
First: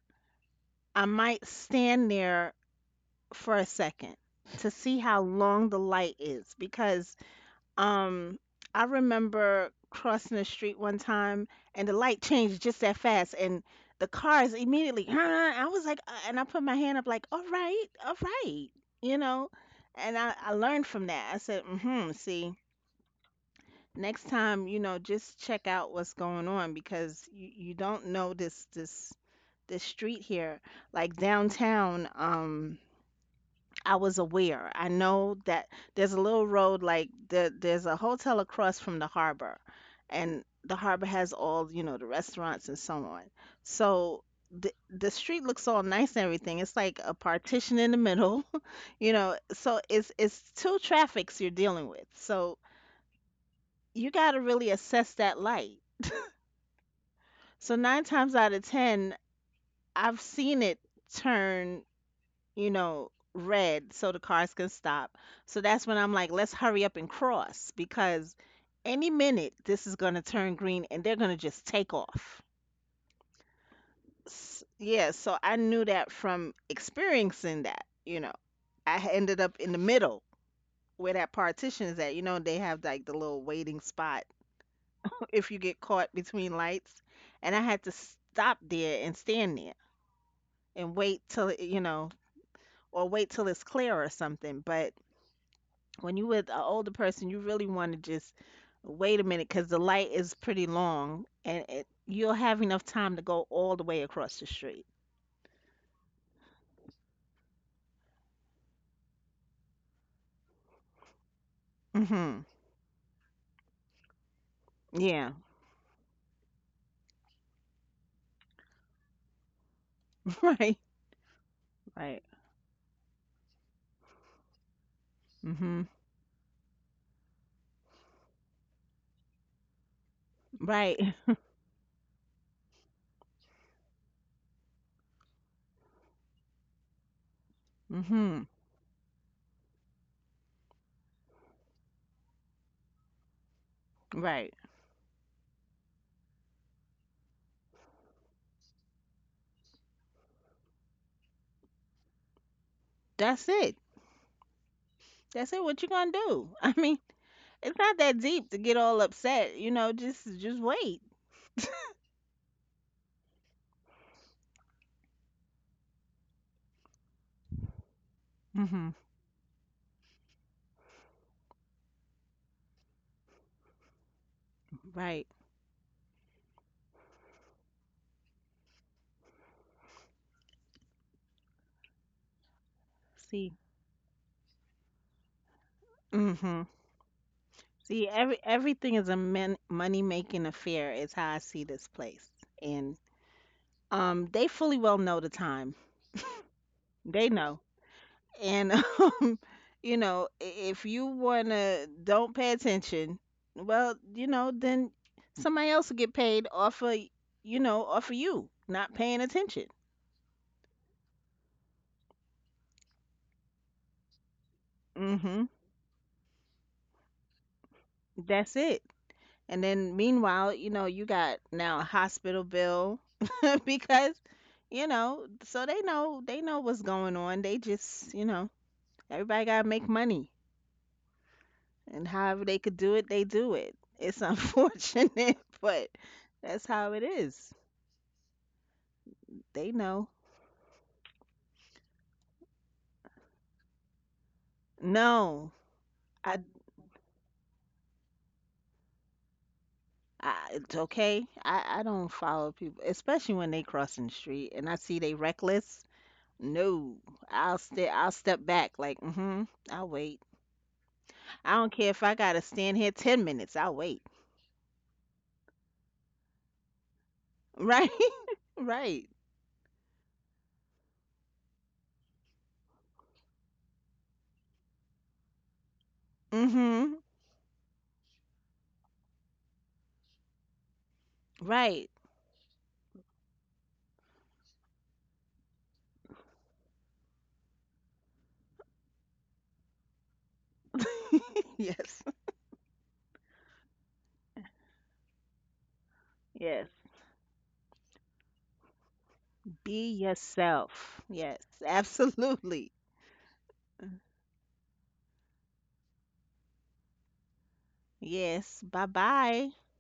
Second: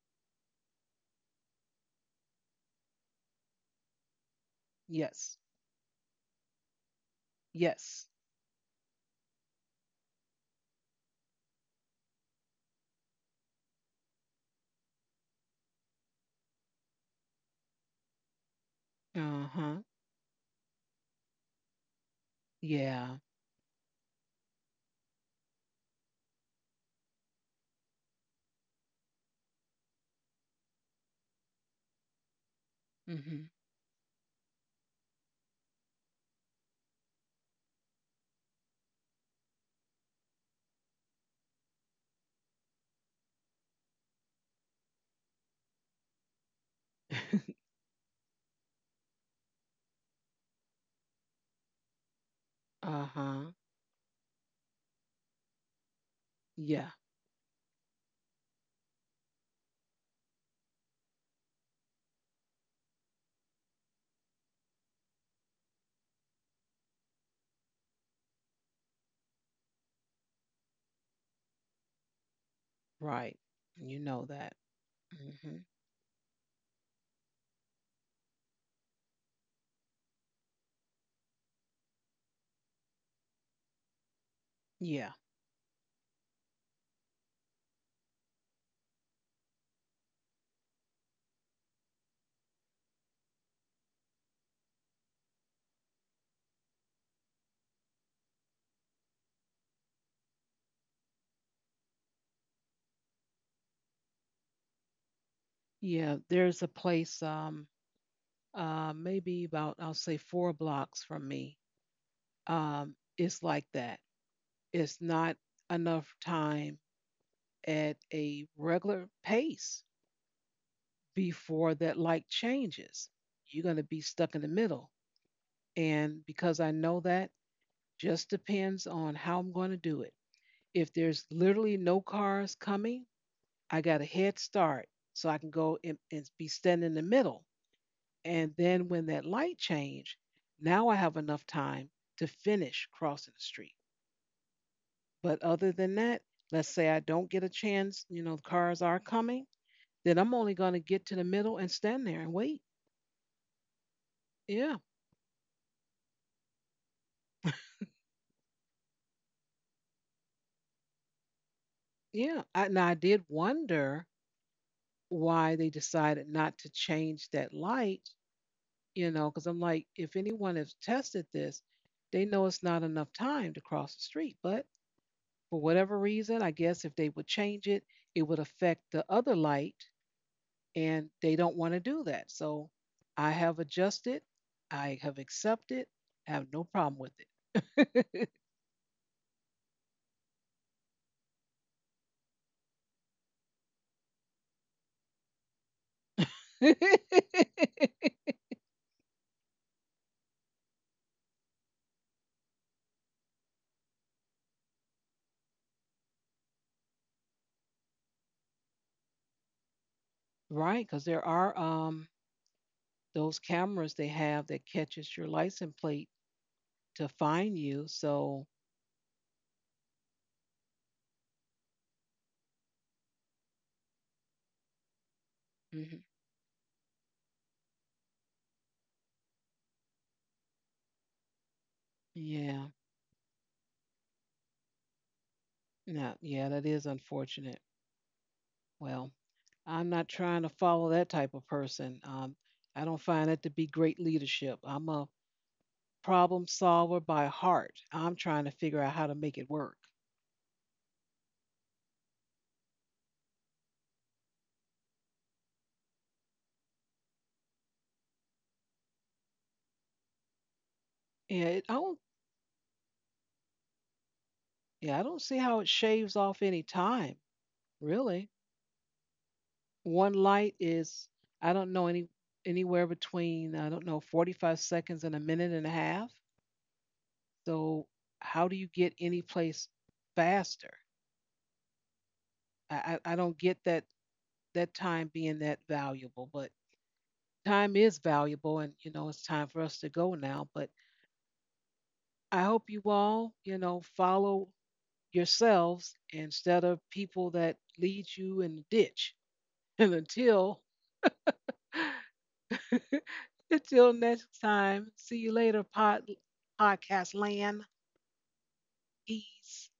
I might stand there for a second to see how
Yes,
long the light is, because
yes.
um, I remember crossing the street one time and the light changed just that fast and the cars immediately I was like and I put my hand up like, "All right, all right." You
Uh
know?
huh.
And I learned from that. I said, hmm. See,
Yeah.
next time, you know, just check out what's going on because you don't know this street here like downtown.
Mm-hmm.
I was aware. I know that there's a little road like there, there's a hotel across from the harbor, and the harbor has all, you know, the restaurants and so on. So the street looks all nice and everything. It's like a partition in the middle, you know. So it's two traffics you're dealing with. So
uh huh.
you got to really assess that light.
Yeah.
So nine times out of ten, I've seen it turn, you know, red so the cars can stop. So that's when I'm like, let's hurry up and cross because any minute this is going to turn green and they're going to just take off.
Right. You know that.
Yeah, so I
Mm-hmm.
knew that from experiencing that, you know. I ended up in the middle where that partition is at. You know, they have like the little waiting spot
Yeah.
if you get caught between lights. And I had to stop there and stand there and wait till, you know, or wait till it's clear or something. But when you with an older person, you really want to just wait a minute because the light is pretty long, and you'll have enough time to go all the way across the street.
Yeah, there's a place maybe about, I'll say, four blocks from me.
Mhm.
Um, it's like that. It's
Yeah.
not enough time at a regular pace
Right.
before that
Right.
light changes. You're going to be stuck in the middle.
Mhm.
And because I know that, just depends on how I'm going to do it. If
Right.
there's literally no cars coming, I got a head start so I can go and be standing in the middle.
Mhm.
And then when that light changed, now I have enough time to finish crossing the street.
Right.
But other than that, let's say I don't get a chance, you know, the cars are coming, then I'm only going to get to the middle and stand there and wait.
That's it.
Yeah,
That's it. What you gonna do? I mean, it's not that deep to get all upset. You know, just wait.
yeah. I, now I did wonder why they decided not to change that light,
Mhm.
you know, because I'm like, if anyone has tested this, they know it's not enough time to cross the street. But
Right.
for whatever reason, I guess if they would change it, it would affect the other light and they don't want to do that. So I
See.
have adjusted, I have accepted, I have no
Mhm.
problem with
See,
it.
everything is a money making affair. Is how I see this place, and um, they fully well know the time. They know. And um, you know, if you wanna don't pay attention, well, you know, then somebody else will get paid off of, you know, off of you not paying attention.
right, because there are those cameras they have that catches your
Hmm.
license plate to find you. So
That's it. And then meanwhile, you know, you got now a hospital bill because, you know, so they
mhm,
know, they know what's going on. They just, you know, everybody gotta make money, and however they
yeah,
could do it, they do it. It's unfortunate, but
no, yeah, that
that's
is
how it is.
unfortunate. Well,
They
I'm not
know.
trying to follow that type of person. I don't find that to be great leadership. I'm a
No, I,
problem solver by heart. I'm trying to figure out how to make it work.
I it's okay. I don't follow people, especially when they crossing the street and I see they reckless. No, I'll stay. I'll step back. Like, mm-hmm. I'll wait.
Yeah,
I
it,
don't
I
care
don't.
if I gotta stand here 10 minutes. I'll wait.
Yeah, I don't see how it shaves off any time.
Right,
Really,
right.
one light is, I don't know, anywhere between, I don't know, 45 seconds and a minute and a half.
Mm-hmm.
So how do you get any place faster?
Right.
I don't get that time being that valuable, but time is valuable, and you know it's time for us to go now. But
Yes.
I hope you all, you know, follow yourselves instead
Yes.
of people that lead you in the ditch.
Be
And until,
yourself. Yes, absolutely.
until next time, see you later, podcast land.
Yes. Bye bye.
Peace.